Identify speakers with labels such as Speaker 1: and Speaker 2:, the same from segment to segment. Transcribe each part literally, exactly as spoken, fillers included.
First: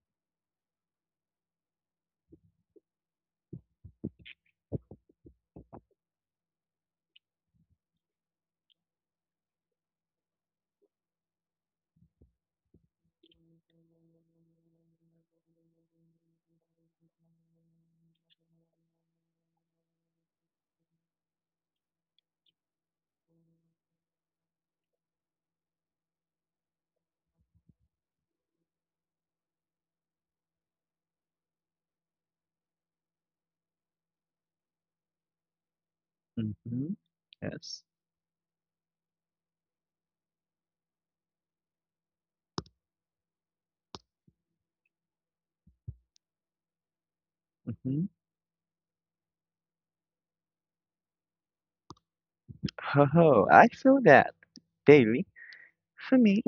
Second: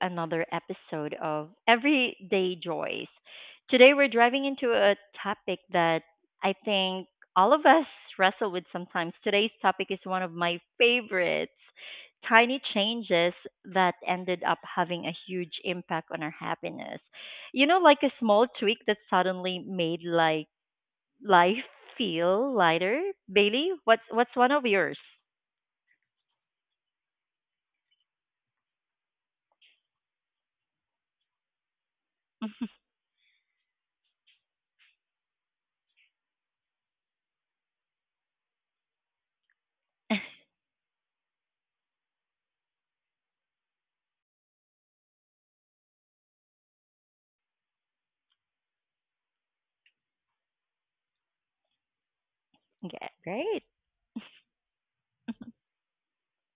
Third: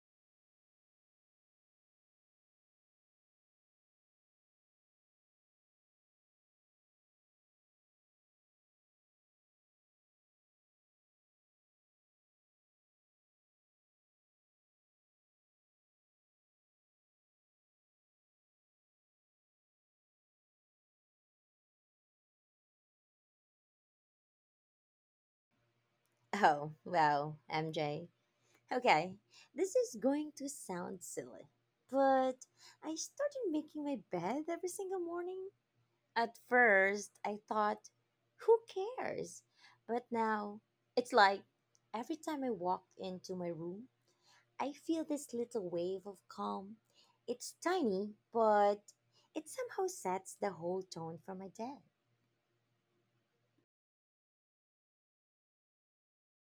Speaker 1: another episode of Everyday Joys. Today, we're driving into a topic that I think all of us wrestle with sometimes. Today's topic is one of my favorites, tiny changes that ended up having a huge impact on our happiness. You know, like a small tweak that suddenly made, like, life feel lighter. Bailey, what's what's one of yours?
Speaker 2: Oh, wow, M J. Okay, this is going to sound silly, but I started making my bed every single morning. At
Speaker 3: Mhm.
Speaker 2: first, I
Speaker 3: Yes.
Speaker 2: thought, who cares? But now, it's like every time I walk into my room, I feel this little wave of calm. It's
Speaker 3: Mhm.
Speaker 2: tiny, but it somehow sets the whole tone for my day.
Speaker 1: Okay,
Speaker 3: Oh,
Speaker 1: great.
Speaker 3: I feel that, daily. For me,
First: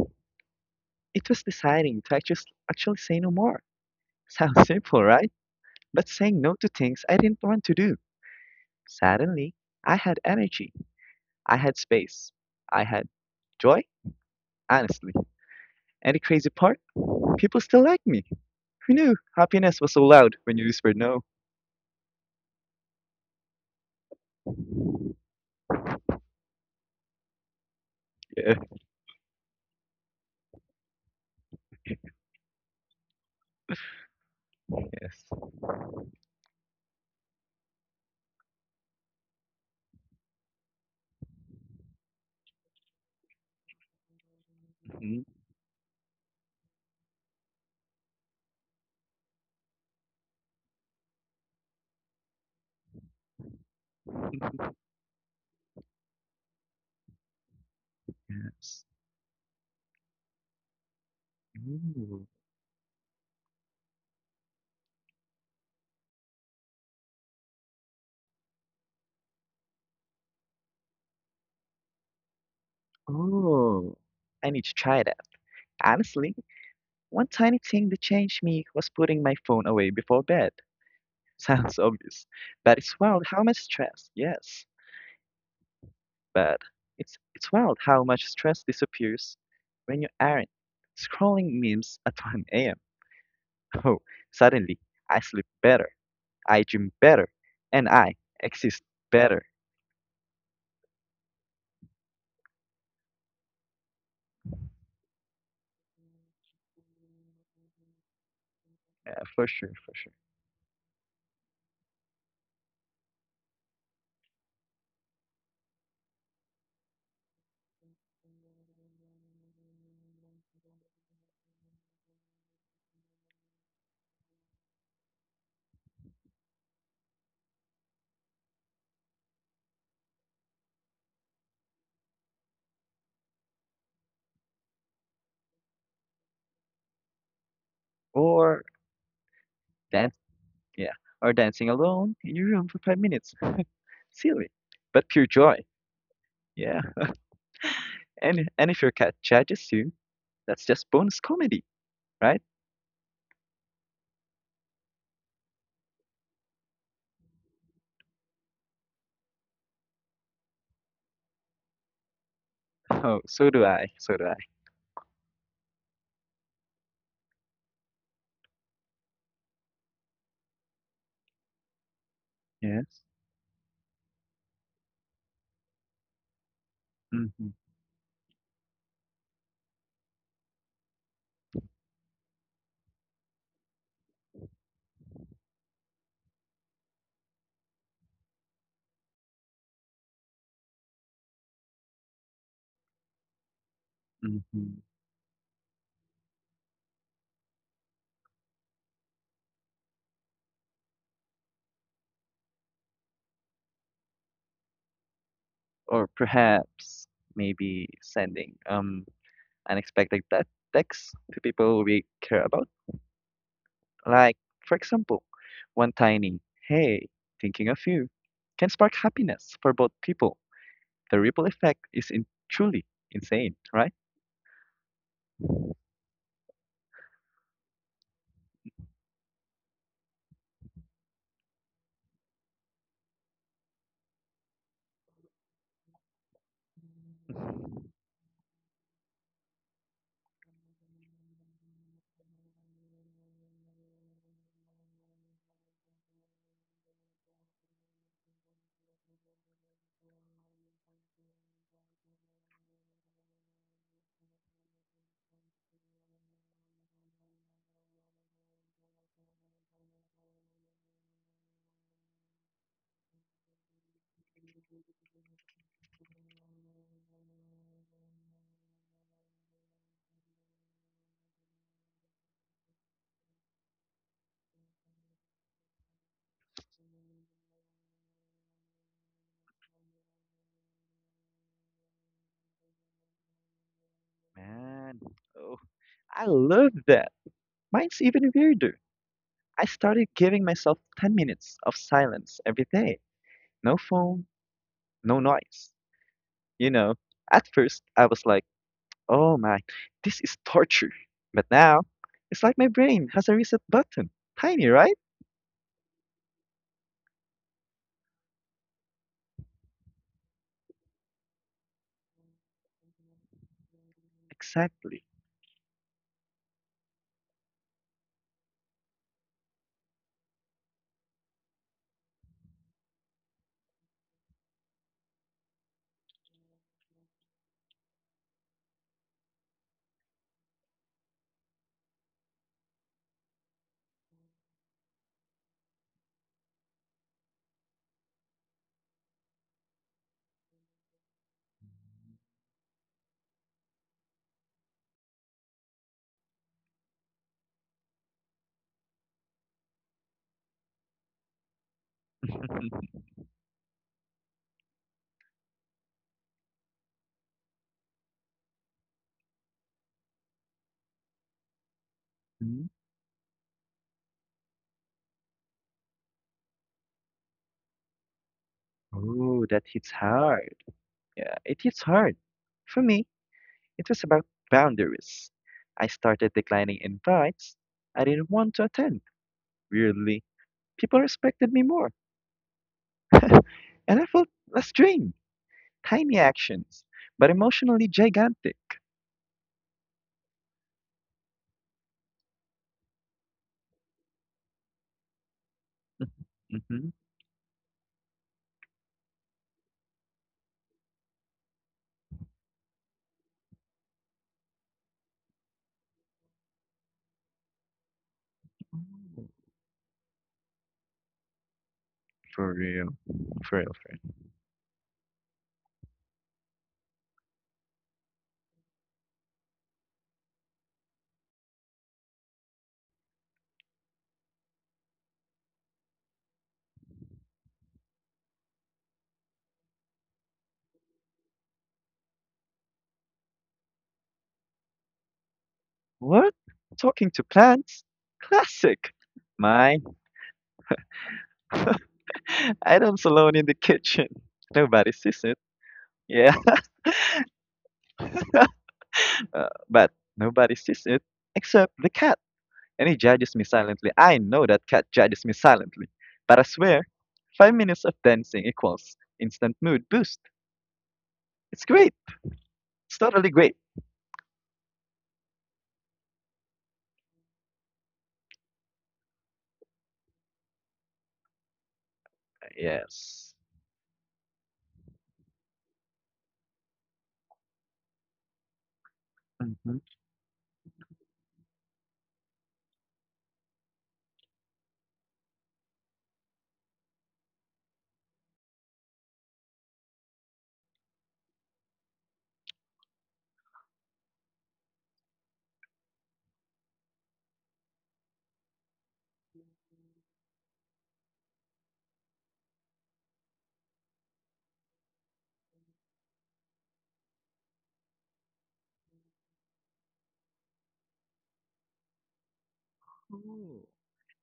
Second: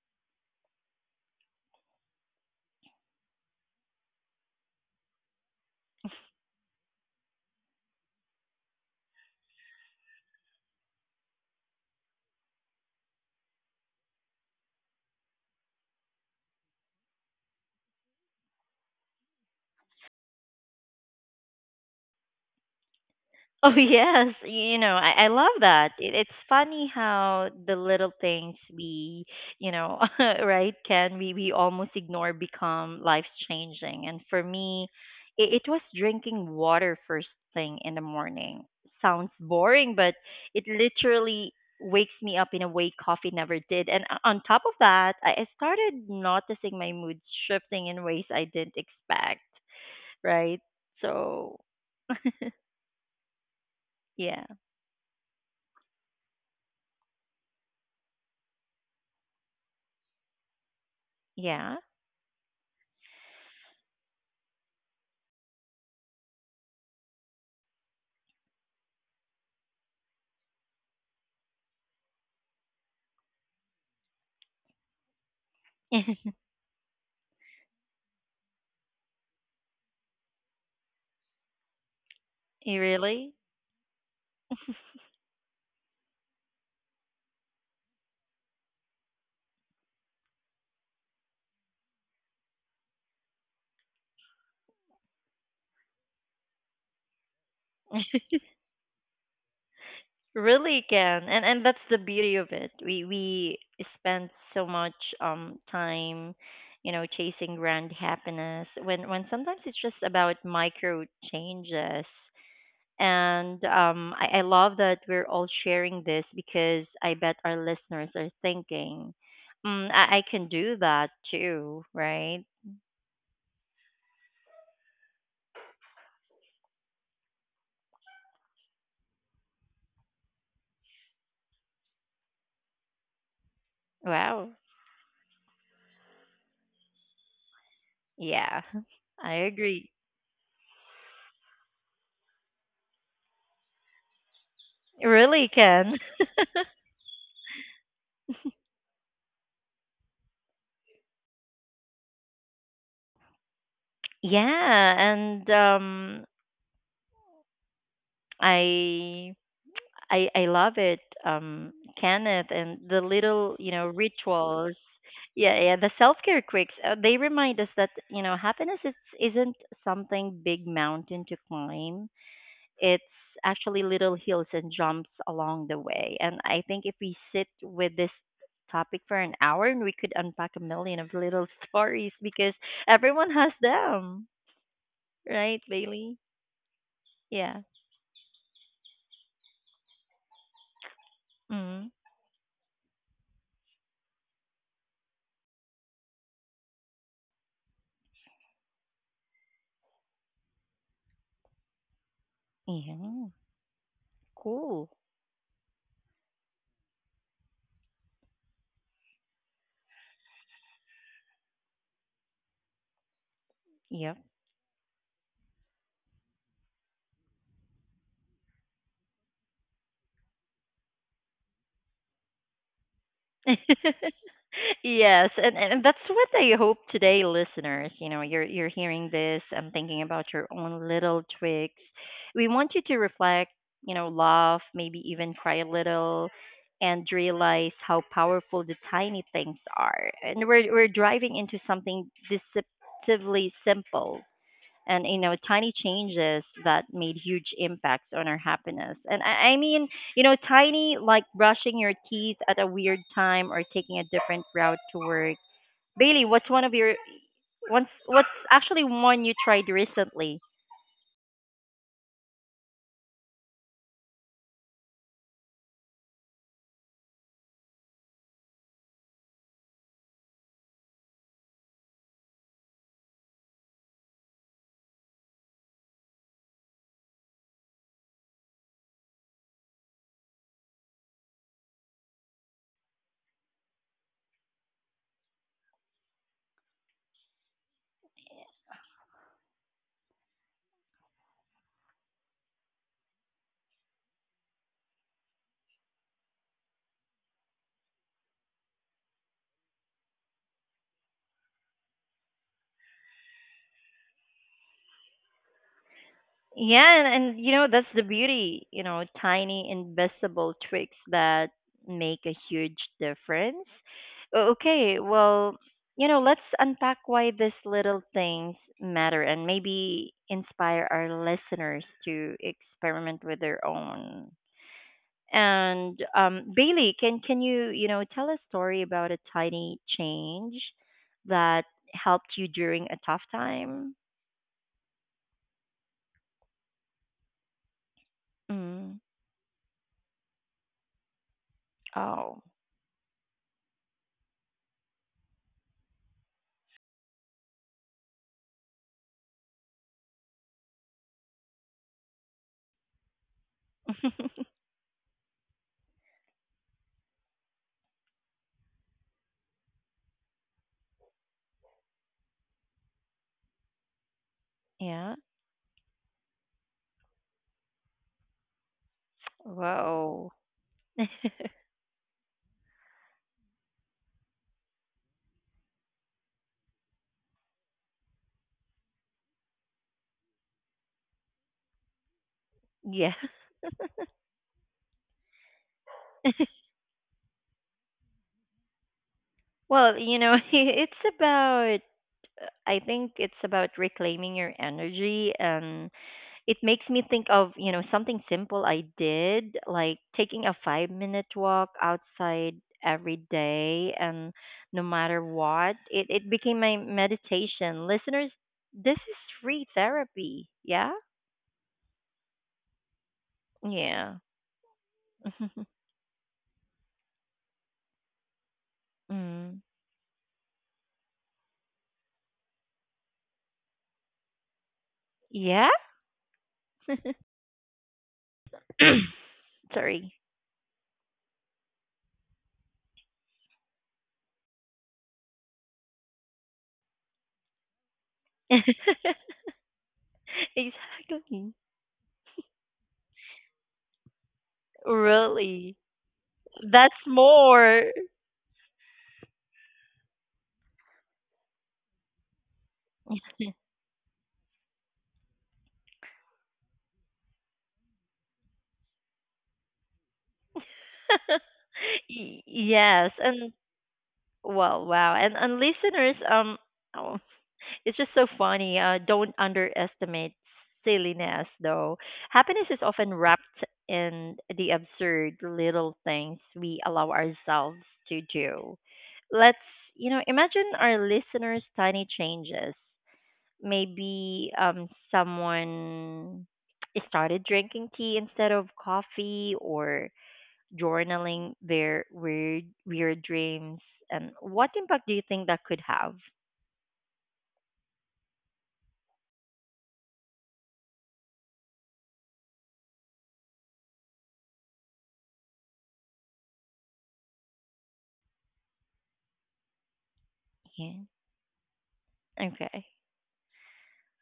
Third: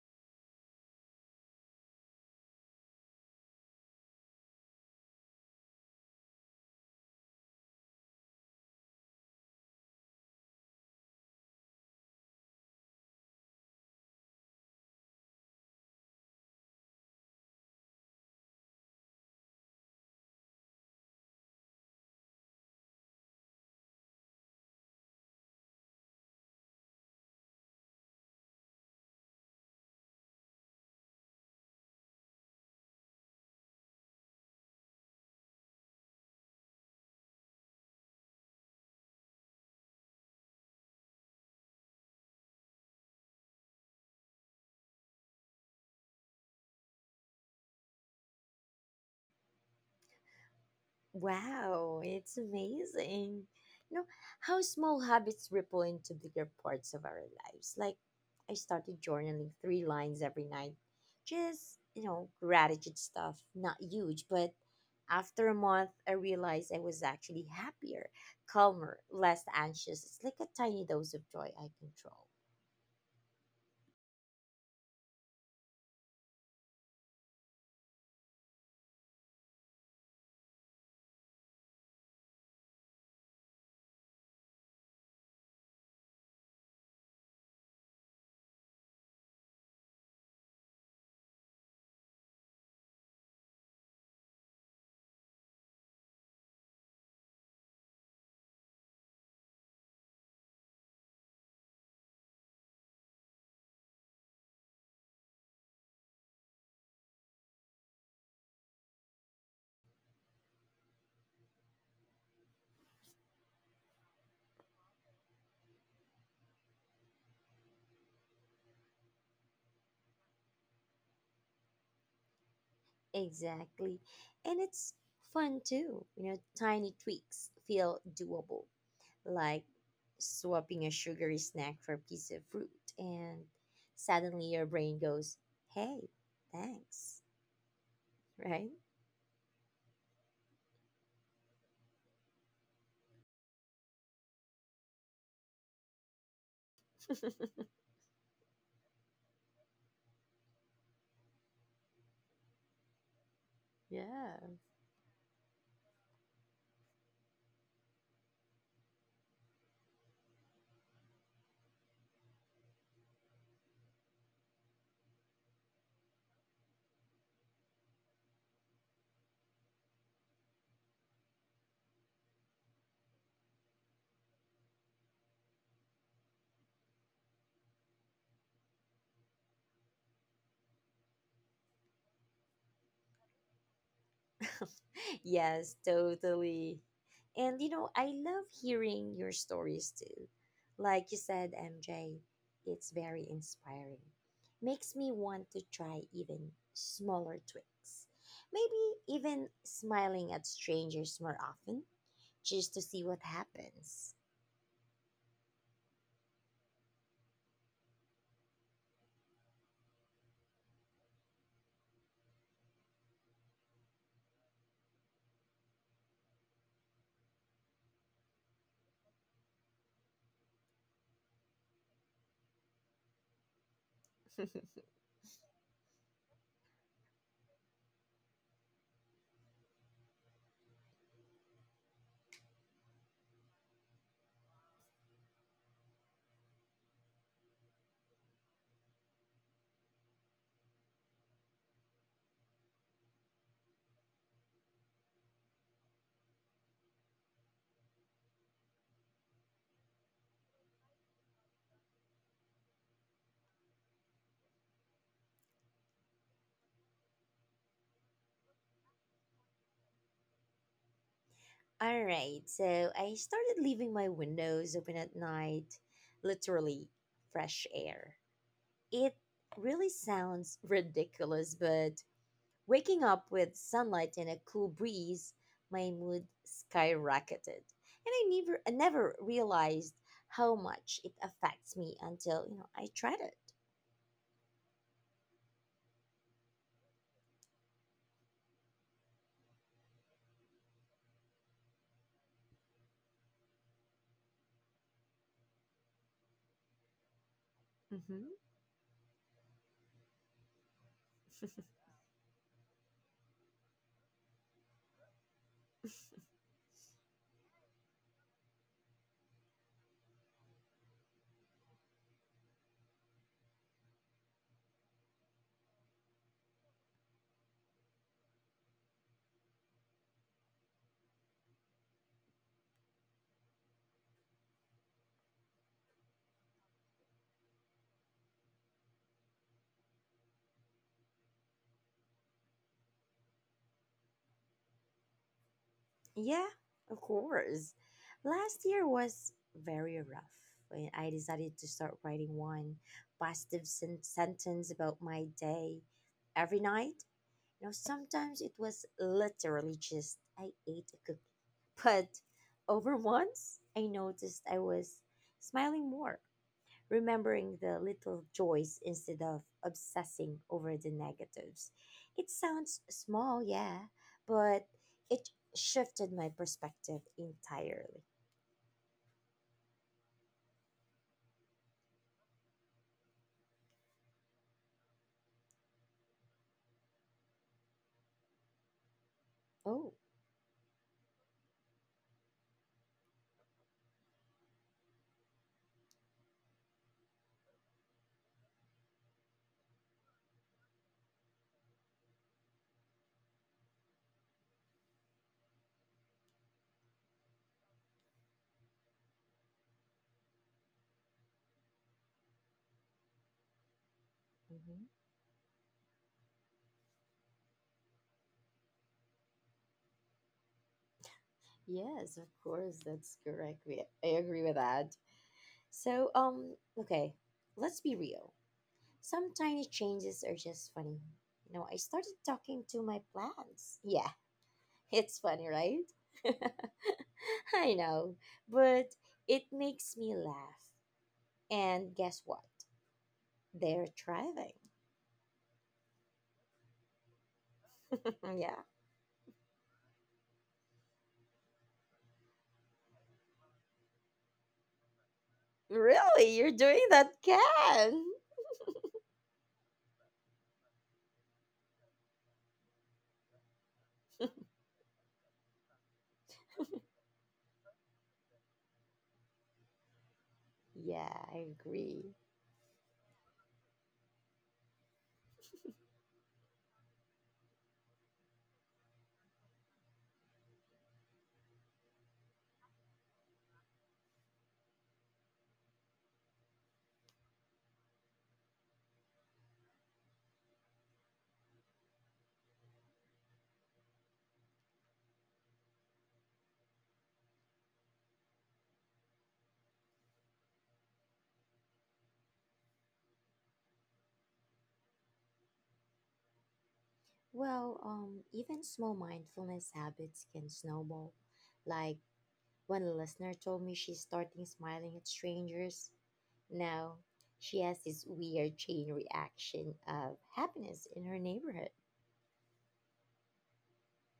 Speaker 3: it was deciding to actually, actually say no more. Sounds simple, right? But saying no to things I didn't want to do. Suddenly, I had energy. I had space. I had joy, honestly. And the crazy part, people still like me. Who knew happiness was so loud when you whispered no?
Speaker 1: Oh yes, you know I, I love that. It, it's funny how the little things
Speaker 3: Yeah.
Speaker 1: we, you know, right, can we we almost ignore, become life changing. And for me,
Speaker 3: Yes.
Speaker 1: it, it was drinking water first thing in the morning. Sounds boring, but it literally wakes me up in a way coffee never did. And o- on top of that,
Speaker 3: Mhm.
Speaker 1: I, I started noticing my mood shifting in ways I didn't expect. Right, so
Speaker 2: Wow, it's amazing. You know,
Speaker 1: yeah,
Speaker 2: how small habits ripple into bigger parts of our lives. Like, I
Speaker 3: Yes.
Speaker 2: started journaling three lines every night.
Speaker 1: yeah.
Speaker 2: Just, you
Speaker 3: Ooh.
Speaker 2: know, gratitude stuff. Not huge, but after a month, I realized I was actually happier, calmer, less anxious. It's like a tiny dose of joy I control.
Speaker 3: Oh, I need to try that. Honestly. One tiny thing that changed me was putting my phone away before bed. Sounds obvious, but
Speaker 1: You
Speaker 3: it's wild
Speaker 1: really?
Speaker 3: how much stress. Yes, but it's it's wild how much stress disappears when you aren't scrolling memes at one a m Oh, suddenly I sleep better, I dream better, and I exist better.
Speaker 1: Really can. And and that's the beauty of it. We we spend so much um time, you know, chasing grand happiness when
Speaker 3: Yeah,
Speaker 1: when
Speaker 3: for
Speaker 1: sometimes
Speaker 3: sure,
Speaker 1: it's
Speaker 3: for
Speaker 1: just
Speaker 3: sure.
Speaker 1: about micro changes. And um I, I love that we're all sharing this because I bet our listeners are thinking, mm, I, I can do that too, right?
Speaker 2: Exactly. And it's fun too. You know, tiny tweaks feel doable, like swapping a sugary snack for a piece of fruit, and suddenly
Speaker 1: Wow.
Speaker 2: your brain goes, hey, thanks,
Speaker 3: Or
Speaker 1: Yeah.
Speaker 2: right?
Speaker 1: I agree.
Speaker 3: dance, yeah, or dancing alone in your room for five minutes. Silly, but pure
Speaker 1: Really
Speaker 3: joy.
Speaker 1: can.
Speaker 3: Yeah. And and if your cat judges you, that's just bonus comedy, right?
Speaker 1: Yeah,
Speaker 2: Yeah.
Speaker 1: and um I I I love it. Um Kenneth and the
Speaker 3: Oh, so
Speaker 1: little,
Speaker 3: do
Speaker 1: you
Speaker 3: I.
Speaker 1: know,
Speaker 3: So do I.
Speaker 1: rituals. Yeah, yeah, the self-care quicks, uh, they remind us that, you know, happiness is isn't something, big mountain to climb.
Speaker 3: Yes.
Speaker 1: It's actually little hills and jumps along the way. And I think if we
Speaker 3: Mm-hmm.
Speaker 1: sit with this topic for an hour, and we could unpack a million of little stories because everyone has them, right,
Speaker 2: Yes,
Speaker 1: Bailey?
Speaker 2: totally. And
Speaker 1: Yeah.
Speaker 2: you know, I love hearing your stories too. Like you said,
Speaker 1: Mm.
Speaker 2: M J, it's very inspiring.
Speaker 3: Mm-hmm.
Speaker 2: Makes me want to try even smaller tweaks. Maybe even smiling at strangers more often just to see what
Speaker 1: Yeah.
Speaker 2: happens.
Speaker 1: Cool.
Speaker 3: Or perhaps maybe sending um unexpected te- texts to people we care about.
Speaker 1: Yep.
Speaker 3: Like, for example, one tiny "Hey, thinking of you" can spark happiness for both people. The ripple effect is in- truly insane, right?
Speaker 1: Yes, and, and that's what I hope today, listeners. You know, you're you're hearing this. I'm thinking about your own little tricks. We want you to reflect. You know, laugh, maybe even cry a little, and realize how powerful the tiny things are. And we're we're driving into something deceptively simple, and you know, tiny changes that made huge impacts on our happiness. And I, I mean, you know, tiny, like brushing your teeth at a weird time or taking a different route to work. Bailey, what's one of your what's what's actually one you tried recently?
Speaker 2: All right, so I started leaving my windows open at night, literally fresh air. It really sounds ridiculous, but waking up with sunlight and a cool breeze, my mood skyrocketed. And I never I never realized how much it affects me until, you know, I tried it.
Speaker 3: Man, oh, I love that. Mine's even weirder. I started giving myself ten minutes of silence every day. No phone, no noise. You know, at first I
Speaker 2: Mhm.
Speaker 3: was like, oh my, this is torture. But now, it's like my brain has a reset button. Tiny, right?
Speaker 1: Yeah, and, and you know, that's the beauty, you know, tiny invisible tricks that make a huge difference. O-
Speaker 3: Exactly.
Speaker 1: Okay, well, you know, let's unpack why these little things matter and maybe inspire our listeners to experiment with their own. And um, Bailey, can can you, you know, tell a story about a tiny change that helped you during a tough time?
Speaker 2: Yeah, of course. Last year
Speaker 1: Mm.
Speaker 2: was very rough when I decided to start writing
Speaker 1: Oh.
Speaker 2: one positive sen- sentence about my day every night. You know, sometimes it was literally just I ate a cookie. But over once, I noticed I was smiling more, remembering the little joys instead of obsessing over the negatives. It
Speaker 3: Mhm.
Speaker 2: sounds small, yeah, but
Speaker 1: Yeah.
Speaker 2: it shifted my perspective entirely.
Speaker 3: Oh, that hits
Speaker 1: Wow.
Speaker 3: hard. Yeah, it hits hard. For me, it was about boundaries. I started declining invites I didn't want to attend.
Speaker 2: Oh,
Speaker 3: Weirdly, people respected me more,
Speaker 1: Yeah.
Speaker 3: and I felt less drained. Tiny actions, but emotionally gigantic.
Speaker 1: Well, you know, it's about, I think it's about reclaiming your energy, and it
Speaker 3: Hmm.
Speaker 1: makes me think of, you know, something simple I did, like taking a five-minute walk outside every day. And no
Speaker 2: mhm.
Speaker 1: matter what, it it became my meditation. Listeners, this is
Speaker 3: Mm.
Speaker 1: free therapy. Yeah?
Speaker 2: Yes, of
Speaker 3: For
Speaker 2: course,
Speaker 3: real.
Speaker 2: that's
Speaker 3: For
Speaker 2: correct.
Speaker 3: real.
Speaker 2: We,
Speaker 3: For
Speaker 2: I
Speaker 1: Yeah.
Speaker 2: agree with that. So, um, okay, let's be real. Some
Speaker 1: Mm.
Speaker 2: tiny changes are just funny. You know, I started talking to my plants. Yeah. It's funny,
Speaker 1: Yeah?
Speaker 2: right? I know, but it makes me
Speaker 1: Sorry.
Speaker 2: laugh. And guess what? They're thriving.
Speaker 3: What? Talking to plants?
Speaker 2: Yeah.
Speaker 3: Classic. Mine.
Speaker 1: Exactly.
Speaker 3: Adams alone in the kitchen. Nobody sees it.
Speaker 1: Really.
Speaker 3: Yeah.
Speaker 2: Really? You're doing
Speaker 1: That's
Speaker 2: that,
Speaker 1: more.
Speaker 2: Ken?
Speaker 3: Uh, but nobody sees it except the cat. And he judges me silently. I know that cat judges me silently. But I swear, five minutes of dancing equals instant mood boost.
Speaker 2: Yeah, I
Speaker 3: It's great.
Speaker 2: agree.
Speaker 1: Y-
Speaker 3: It's
Speaker 1: yes,
Speaker 3: totally
Speaker 1: and
Speaker 3: great.
Speaker 1: well, wow. And and listeners, um oh, it's just so funny. Uh, don't underestimate silliness though. Happiness is often
Speaker 3: Yes.
Speaker 1: wrapped in the absurd little things we allow ourselves to do. Let's,
Speaker 3: Hmm.
Speaker 1: you know, imagine our listeners' tiny changes. Maybe um someone started drinking tea instead of coffee, or journaling their weird weird dreams. And what impact do you think that could have?
Speaker 2: Well, um, even small mindfulness habits can snowball. Like when a listener told me she's starting smiling at strangers, now she has this weird chain reaction of happiness
Speaker 1: Yeah,
Speaker 2: in her neighborhood.
Speaker 1: okay.
Speaker 3: Cool.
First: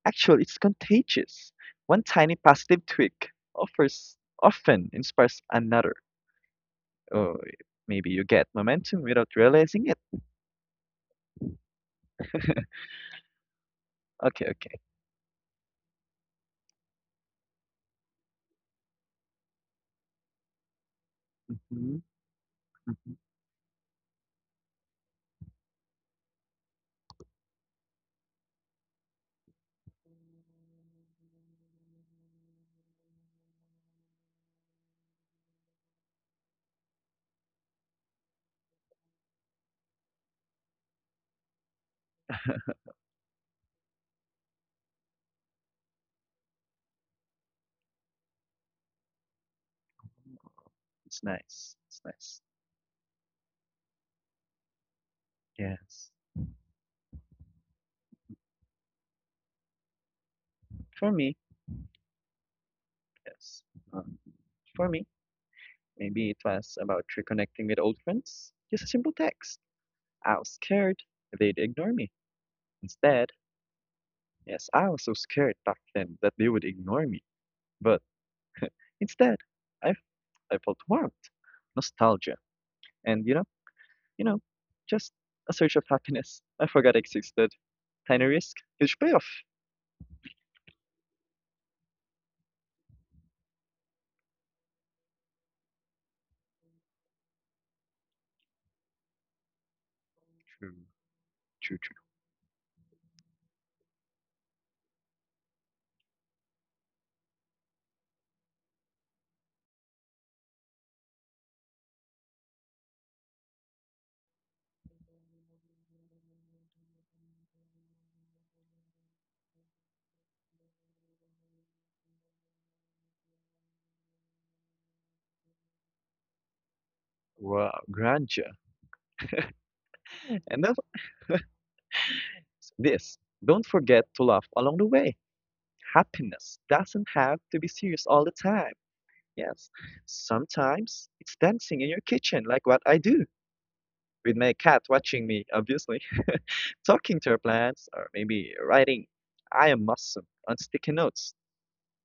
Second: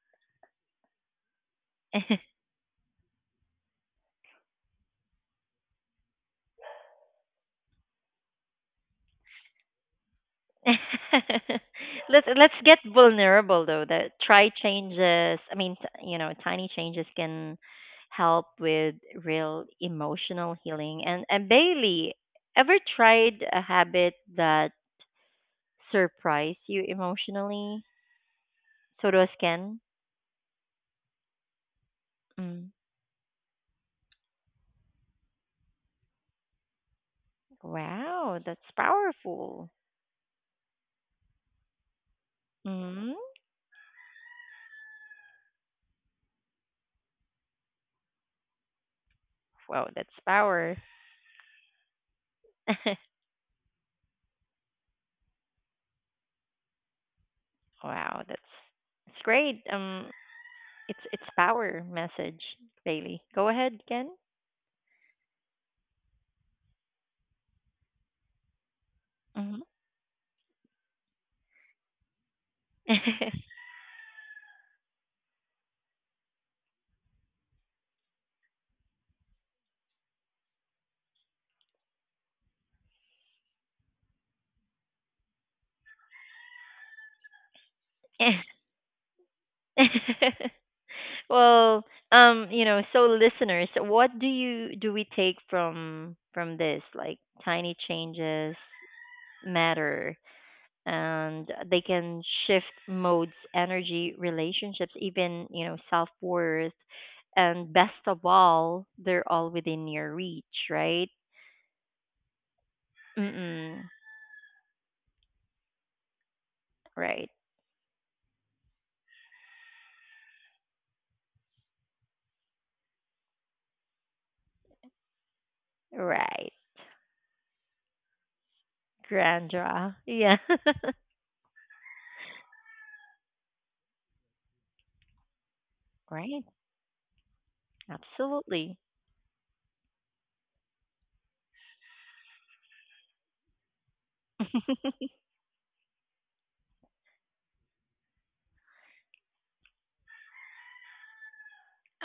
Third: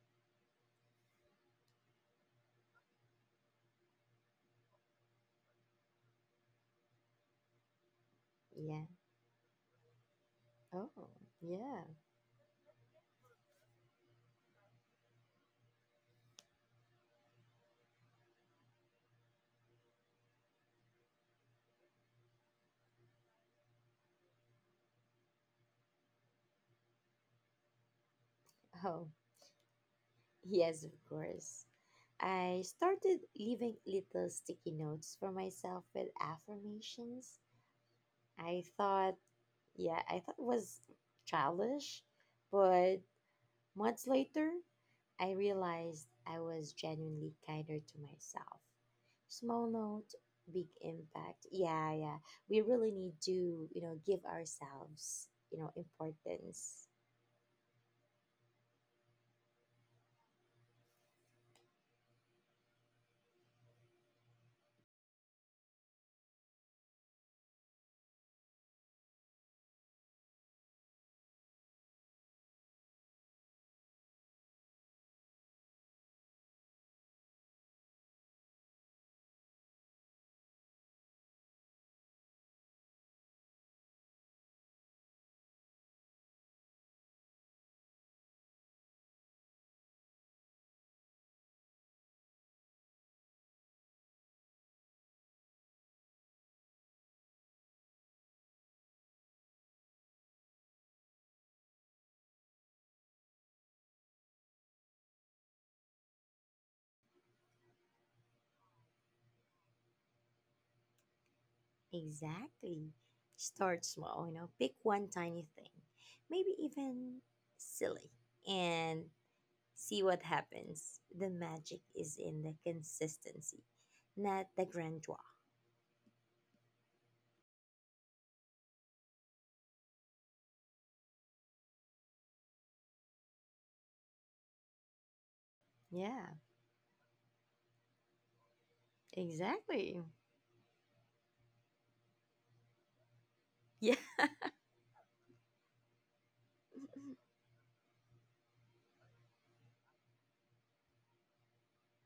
Speaker 3: Actually, it's contagious. One tiny positive tweak offers often inspires another. Oh, maybe you get
Speaker 2: Yeah.
Speaker 3: momentum without realizing it.
Speaker 2: Oh, yeah.
Speaker 1: let's let's get vulnerable though. That
Speaker 3: Okay,
Speaker 1: try
Speaker 3: okay.
Speaker 1: changes, I mean, t- you know, tiny changes can help with real emotional healing. And and
Speaker 3: Mhm,
Speaker 1: Bailey, ever
Speaker 3: mhm,
Speaker 1: tried a habit that surprise you emotionally?
Speaker 2: Oh,
Speaker 1: So does Ken.
Speaker 2: yes, of course. I
Speaker 1: Mm.
Speaker 2: started leaving little sticky notes for myself with affirmations.
Speaker 1: Wow,
Speaker 2: I
Speaker 1: that's
Speaker 2: thought,
Speaker 1: powerful.
Speaker 2: yeah, I thought it was childish, but
Speaker 1: Mm.
Speaker 2: months later, I realized I was genuinely kinder to myself. Small
Speaker 1: Wow, that's
Speaker 2: note,
Speaker 3: mhm.
Speaker 2: big
Speaker 1: power.
Speaker 3: It's
Speaker 2: impact.
Speaker 3: nice.
Speaker 2: Yeah,
Speaker 3: It's
Speaker 2: yeah.
Speaker 3: nice.
Speaker 2: We really need to, you know, give ourselves, you know,
Speaker 3: Yes.
Speaker 2: importance.
Speaker 1: Wow, that's, it's great. Um, it's
Speaker 3: For
Speaker 1: it's
Speaker 3: me,
Speaker 1: power message, Bailey. Go
Speaker 3: yes.
Speaker 1: ahead, Ken.
Speaker 3: Um, for me, maybe it was about reconnecting with old friends. Just a simple text.
Speaker 1: Hmm.
Speaker 3: I was scared they'd ignore me. Instead, yes, I was so scared back then that they would ignore me. But instead, I, I felt warmth, nostalgia, and you know, you know, just a search of happiness I forgot existed. Tiny risk, huge payoff.
Speaker 1: Well, um, you know, so listeners, what do you do we take from from this? Like, tiny changes matter,
Speaker 3: True,
Speaker 1: and
Speaker 3: true,
Speaker 1: they
Speaker 3: true.
Speaker 1: can shift modes, energy, relationships, even, you know, self-worth. And best of all, they're all within your reach, right?
Speaker 2: Exactly. Start
Speaker 1: Mm-mm.
Speaker 2: small, you know, pick one tiny thing, maybe even
Speaker 1: Right.
Speaker 2: silly, and see what happens. The magic is in the consistency, not the grandeur.
Speaker 1: Right.
Speaker 3: Wow, grandeur.
Speaker 1: Grandra. Yeah.
Speaker 3: And of this, don't forget to laugh along the way.
Speaker 2: Yeah,
Speaker 1: Right.
Speaker 3: Happiness doesn't have to be serious all the time.
Speaker 1: Absolutely.
Speaker 3: Yes,
Speaker 2: exactly.
Speaker 3: sometimes it's dancing in your kitchen, like what I do
Speaker 2: Yeah.
Speaker 3: with my cat watching me, obviously, talking to her plants, or maybe writing I am awesome on sticky notes.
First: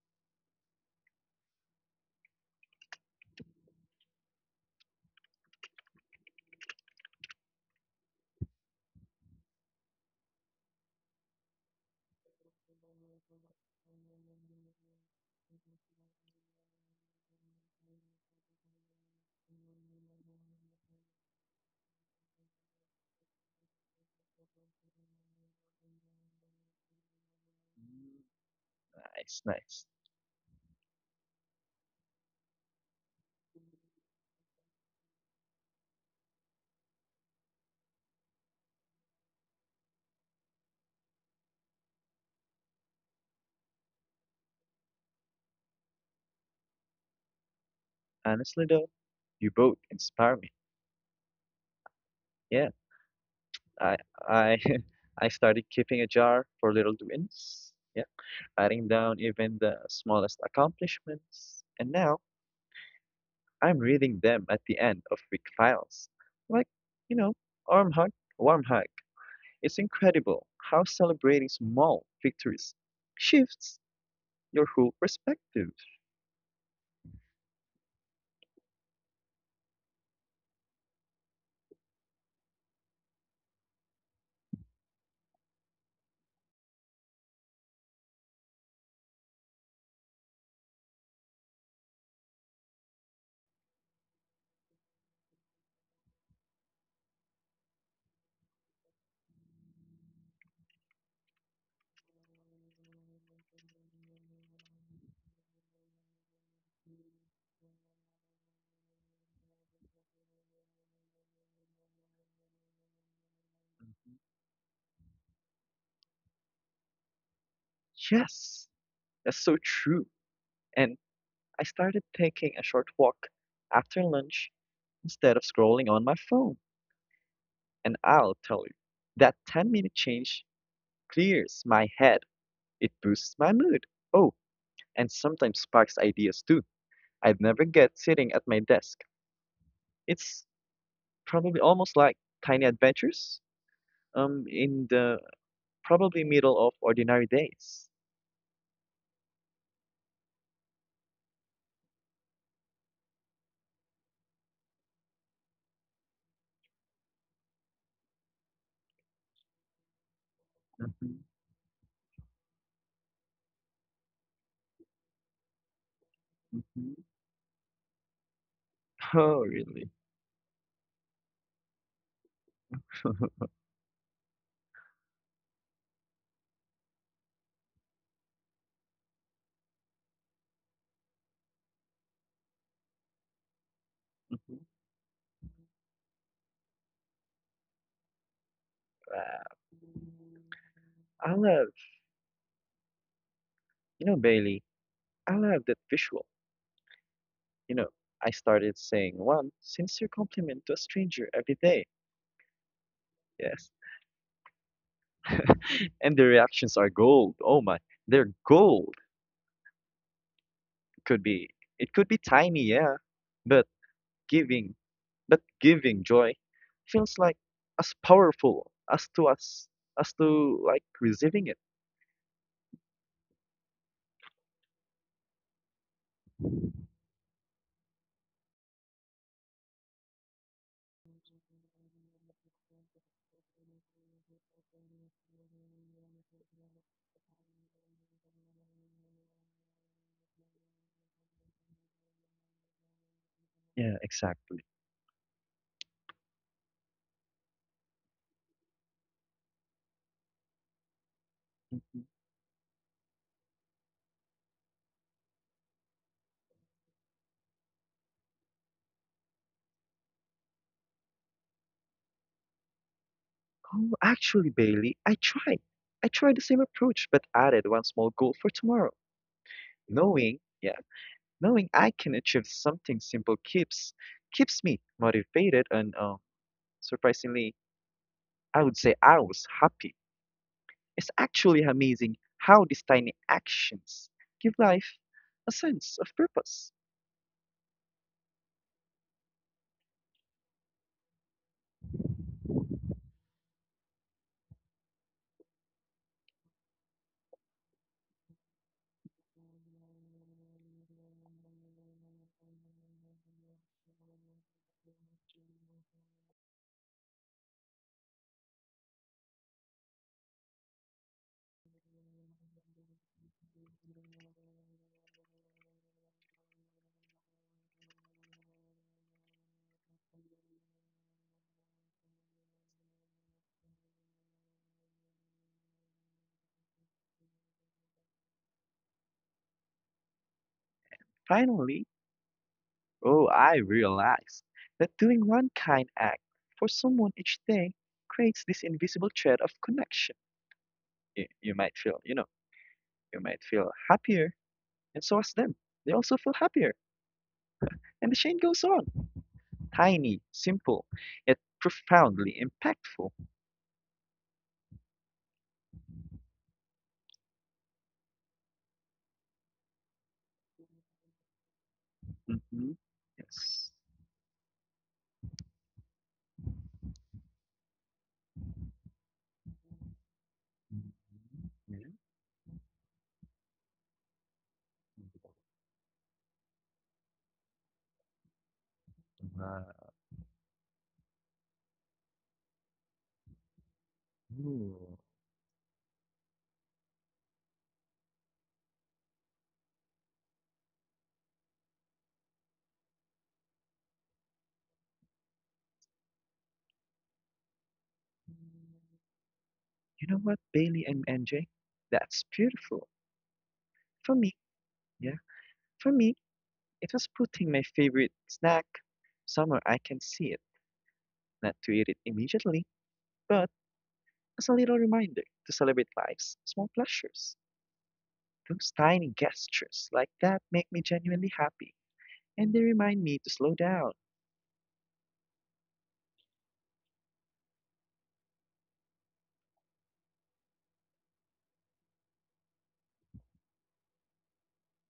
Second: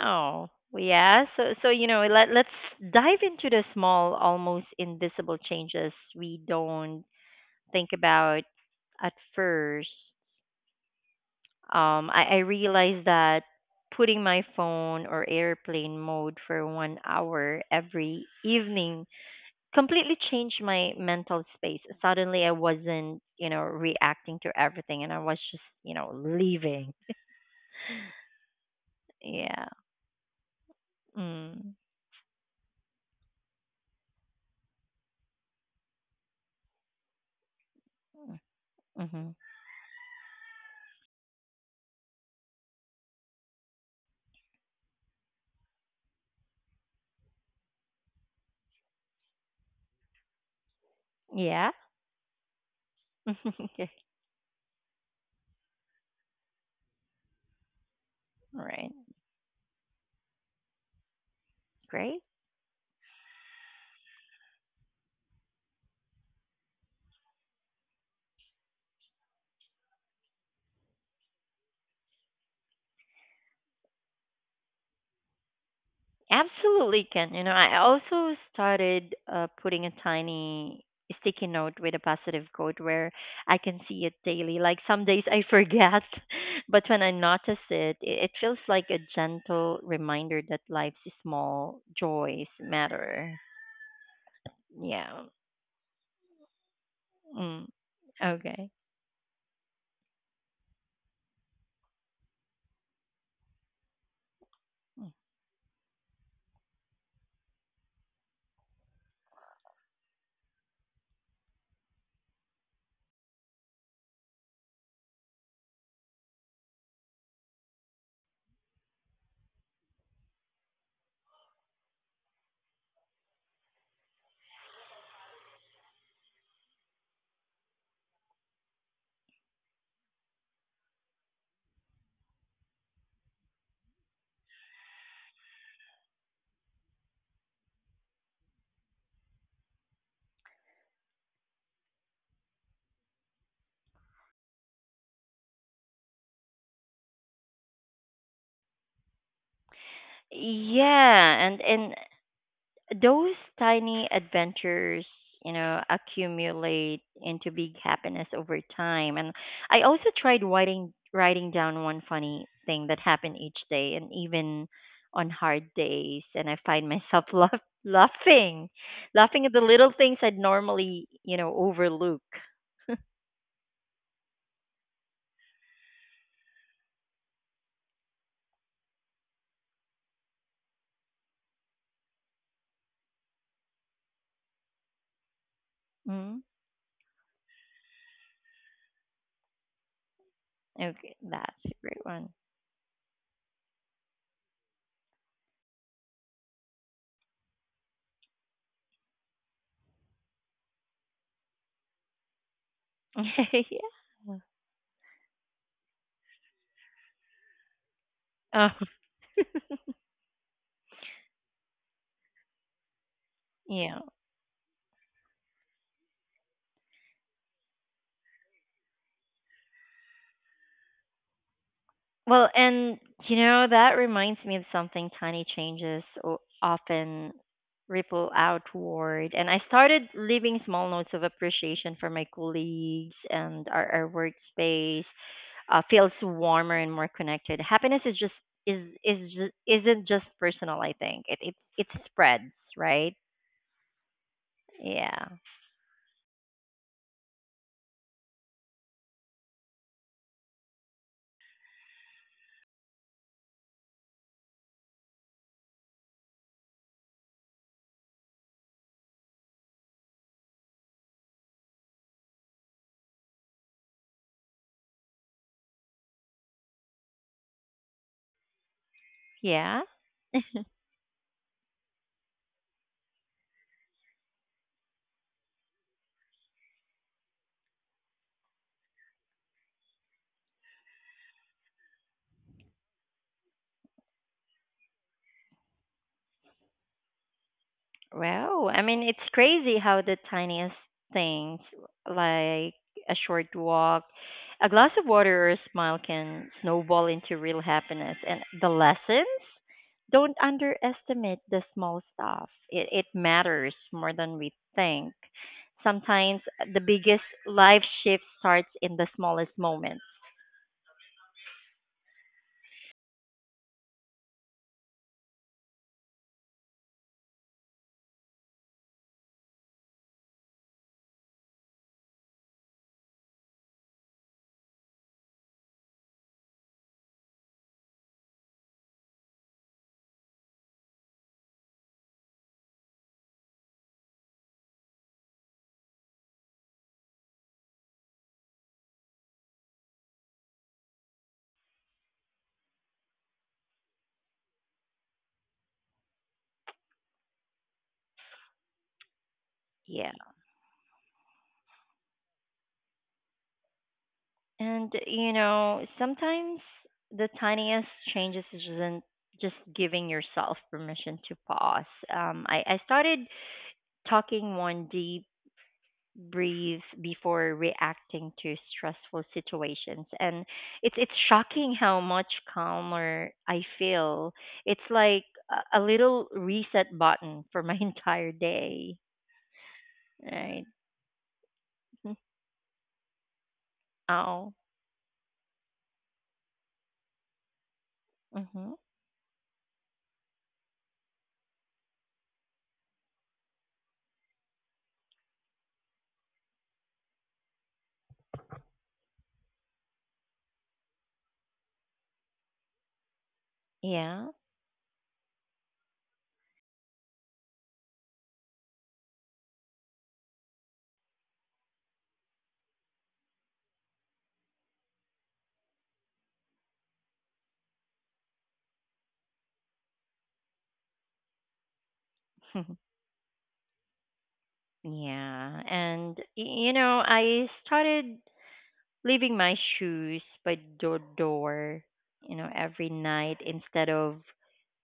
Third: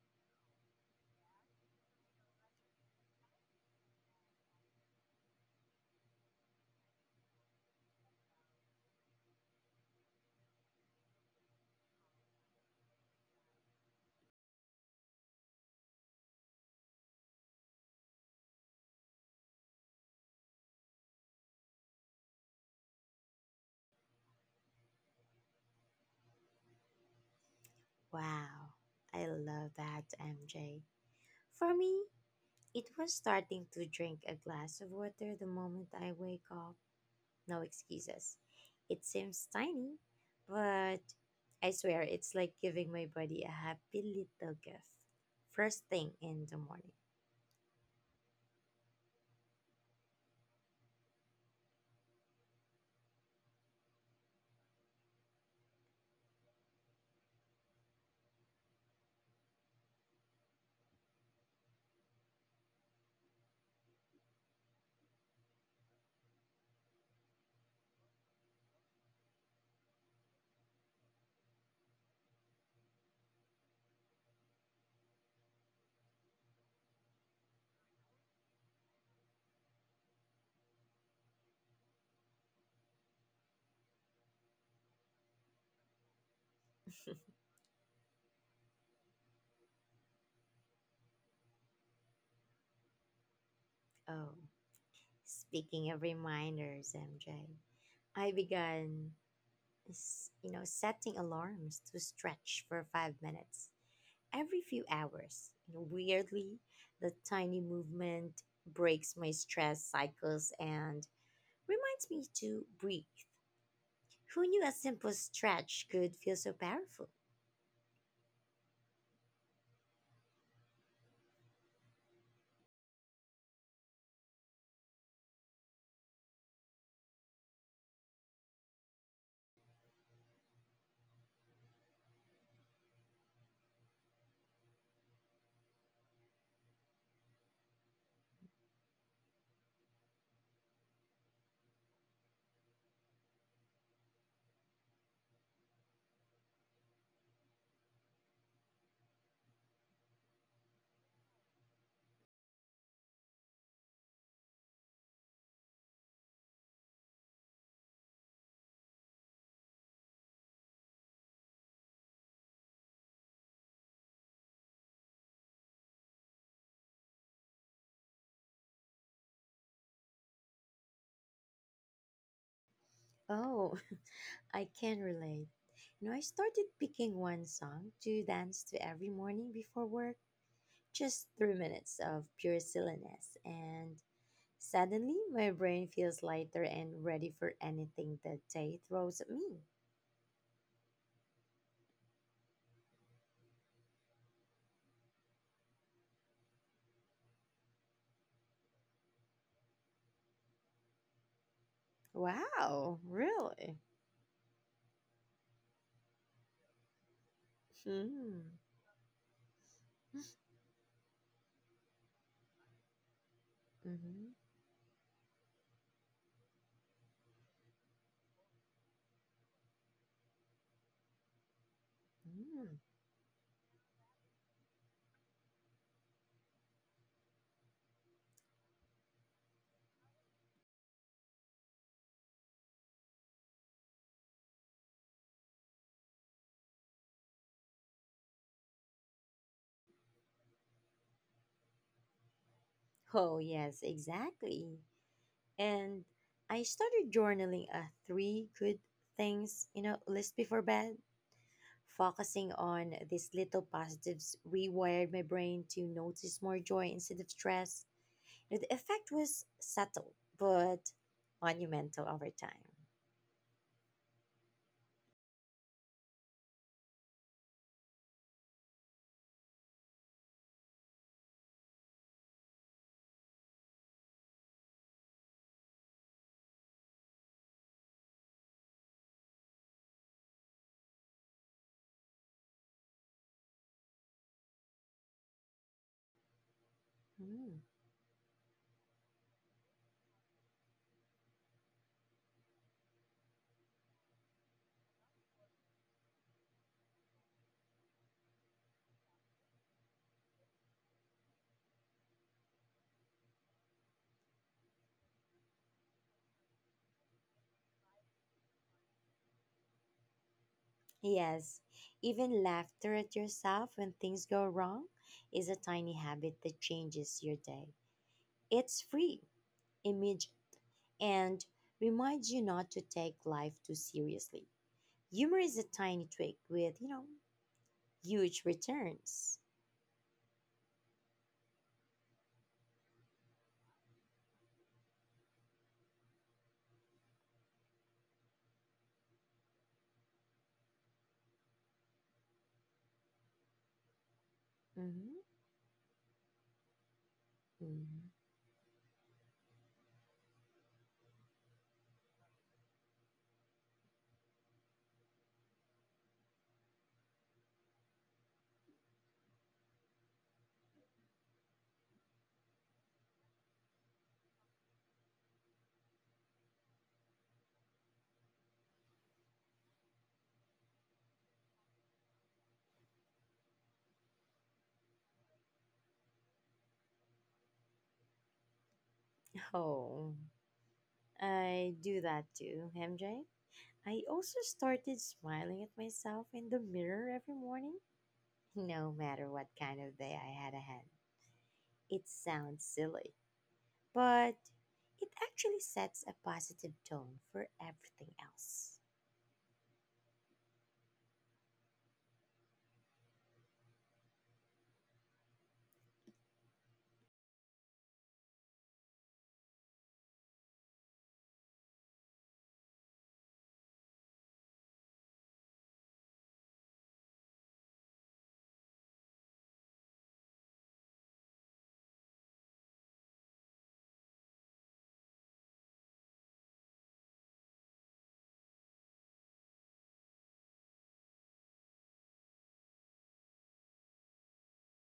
Speaker 1: Oh, yeah. So, so, you know, let let's dive into the small, almost invisible changes we don't think about at first. Um, I, I realized that putting my phone or airplane mode for one hour every evening completely changed my mental space. Suddenly, I wasn't, you know, reacting to everything, and I was just, you know, leaving.
Speaker 2: Wow, I
Speaker 3: Nice,
Speaker 1: Yeah.
Speaker 2: love
Speaker 3: nice.
Speaker 2: that, M J.
Speaker 1: Mm.
Speaker 2: For me, it was starting to drink a glass of water the moment I wake up. No excuses. It
Speaker 1: Mm-hmm.
Speaker 2: seems tiny, but I swear it's like giving my body a happy little gift. First thing in the morning.
Speaker 3: Honestly, though, you both inspire me.
Speaker 1: Yeah.
Speaker 3: Yeah,
Speaker 1: Okay.
Speaker 3: I I I started keeping a jar for little wins. Yeah,
Speaker 1: All
Speaker 3: writing
Speaker 1: right.
Speaker 3: down even the smallest accomplishments, and now
Speaker 1: Great.
Speaker 3: I'm reading them at the end of week files. Like, you know, arm hug, warm hug. It's incredible how celebrating small victories shifts your whole perspective.
Speaker 1: Absolutely can. You know, I also started uh, putting a tiny sticky note with a positive quote where I can see it daily. Like, some days I forget, but when I notice it, it, it feels like a gentle reminder that life's small joys matter.
Speaker 2: Oh,
Speaker 1: Yeah.
Speaker 2: speaking of reminders, M J,
Speaker 1: Mm.
Speaker 2: I
Speaker 1: Okay.
Speaker 2: began, s- you know, setting alarms to stretch for five minutes every few hours. You know, weirdly, the tiny movement breaks my stress cycles and reminds me to breathe. Who knew a simple stretch could feel so powerful?
Speaker 3: Yes, that's so true. And I started taking a short walk after lunch instead of scrolling on my phone. And I'll tell you, that ten minute change clears my head. It boosts my mood. Oh, and sometimes sparks ideas too. I'd never get sitting at my desk. It's probably almost like tiny adventures um, in the probably middle of ordinary days.
Speaker 1: Yeah, and and those tiny adventures, you know, accumulate into big happiness over time. And I also tried writing
Speaker 3: Mhm,
Speaker 1: writing down one funny thing that happened each day, and even on hard days, and I find
Speaker 3: mhm.
Speaker 1: myself laugh, laughing
Speaker 3: Oh,
Speaker 1: laughing at the
Speaker 3: really?
Speaker 1: little things I'd normally, you know, overlook.
Speaker 2: Oh, I can relate. You know, I started picking one song to dance to every morning before work, just three minutes of pure silliness, and
Speaker 3: Mhm.
Speaker 2: suddenly my brain feels
Speaker 1: Mm.
Speaker 2: lighter and ready for anything the day throws at
Speaker 3: Wow.
Speaker 2: me.
Speaker 1: Okay,
Speaker 3: I
Speaker 1: that's
Speaker 3: love,
Speaker 1: a great one.
Speaker 3: you know, Bailey, I love that visual. You know, I started saying one sincere compliment to a stranger every day.
Speaker 2: Wow,
Speaker 3: Yes.
Speaker 2: really?
Speaker 1: Yeah.
Speaker 3: And the reactions are gold. Oh my, they're
Speaker 2: Hmm.
Speaker 1: Oh,
Speaker 3: gold. Could be it could be tiny, yeah, but
Speaker 1: yeah.
Speaker 2: Mm-hmm.
Speaker 3: giving but giving joy feels like as powerful as to us as to like receiving it.
Speaker 1: Well,
Speaker 2: Mm.
Speaker 1: and you know, that reminds me of something, tiny changes o- often ripple outward. And I started leaving small notes of appreciation for my colleagues, and our, our workspace uh, feels warmer and more connected. Happiness is just is is just, isn't just personal, I think. It it it spreads, right?
Speaker 2: Oh, yes,
Speaker 3: Yeah, exactly.
Speaker 2: exactly.
Speaker 1: Yeah.
Speaker 2: And I started journaling a three good things, you know, list before bed. Focusing on these little positives rewired my brain to notice more joy instead of stress. You know, the effect was subtle but monumental over time.
Speaker 3: Oh, actually, Bailey, I tried. I tried the same approach, but added one small goal for tomorrow.
Speaker 1: Yeah.
Speaker 3: Knowing, yeah, Knowing I can achieve something simple keeps keeps me motivated and uh, surprisingly, I would say I was happy. It's actually amazing how these tiny actions give life a sense of purpose.
Speaker 2: Hmm.
Speaker 1: Wow. I mean, it's crazy how the tiniest things, like a short walk, a glass of water, or a smile can snowball into real happiness. And the lessons? Don't underestimate the small stuff. It, it matters more than we think. Sometimes the biggest life shift starts in the smallest moments.
Speaker 2: Yes, even laughter at yourself when things go wrong is a tiny habit that changes your day. It's free, image, and reminds you not to take life too seriously. Humor is a tiny twig with, you know, huge returns.
Speaker 3: Finally, oh, I realized that doing one kind act for someone each day creates this invisible thread of connection. You, you might feel, you know, you might feel happier, and so
Speaker 2: Hmm
Speaker 3: as them. They also feel happier, and the chain goes on.
Speaker 1: Yeah.
Speaker 3: Tiny, simple, yet profoundly impactful.
Speaker 1: And you know, sometimes the tiniest changes isn't just giving yourself permission to pause. Um, I,
Speaker 3: Mm-hmm.
Speaker 1: I started
Speaker 3: Yes.
Speaker 1: talking one deep breathe before reacting to stressful situations, and
Speaker 3: Mhm.
Speaker 1: it's it's shocking
Speaker 3: Yeah.
Speaker 1: how much calmer I feel. It's like a, a little reset button for my entire day.
Speaker 3: Wow.
Speaker 2: Oh,
Speaker 1: Right.
Speaker 2: I do that too, M J. I also
Speaker 1: Oh.
Speaker 3: Ooh.
Speaker 2: started smiling at myself in the mirror every morning,
Speaker 1: Mhm.
Speaker 2: no matter what kind of day I had ahead. It sounds silly, but it actually sets a positive tone for everything else.
Speaker 3: You know what, Bailey and M J? That's beautiful. For
Speaker 1: Yeah.
Speaker 3: me, yeah, for me, it was putting my favorite snack somewhere I can see it, not to eat it immediately, but as a little reminder to celebrate life's small pleasures. Those tiny gestures like that make me genuinely happy, and they remind me to slow down.
Speaker 1: Yeah, and y- you know, I started leaving my shoes by the door, you know, every night instead of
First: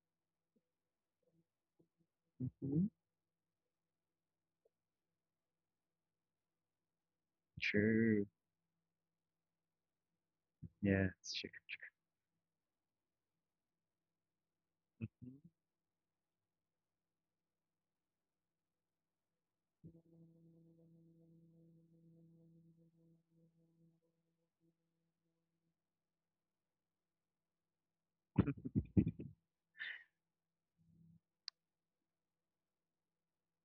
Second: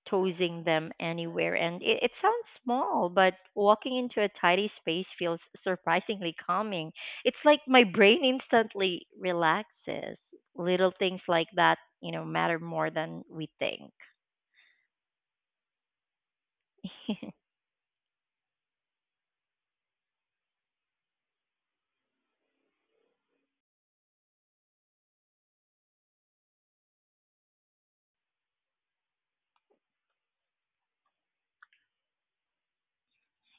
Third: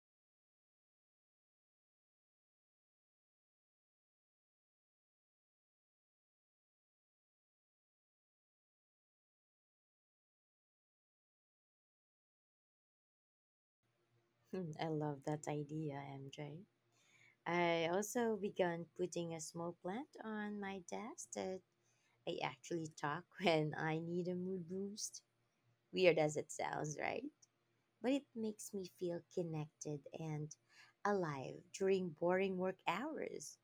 Speaker 1: tossing them anywhere. And it, it sounds
Speaker 3: Mm-hmm.
Speaker 1: small, but walking into a tidy space feels surprisingly calming. It's like my brain
Speaker 3: Sure.
Speaker 1: instantly relaxes. Little
Speaker 3: Yeah,
Speaker 1: things
Speaker 3: it's
Speaker 1: like
Speaker 3: chicken.
Speaker 1: that, you know, matter more than we think.
Speaker 2: Hmm, I love that idea, M J. I also began putting a small plant on my desk that I actually talk when I need a mood boost. Weird as it sounds, right? But it makes me feel connected and alive during boring work hours.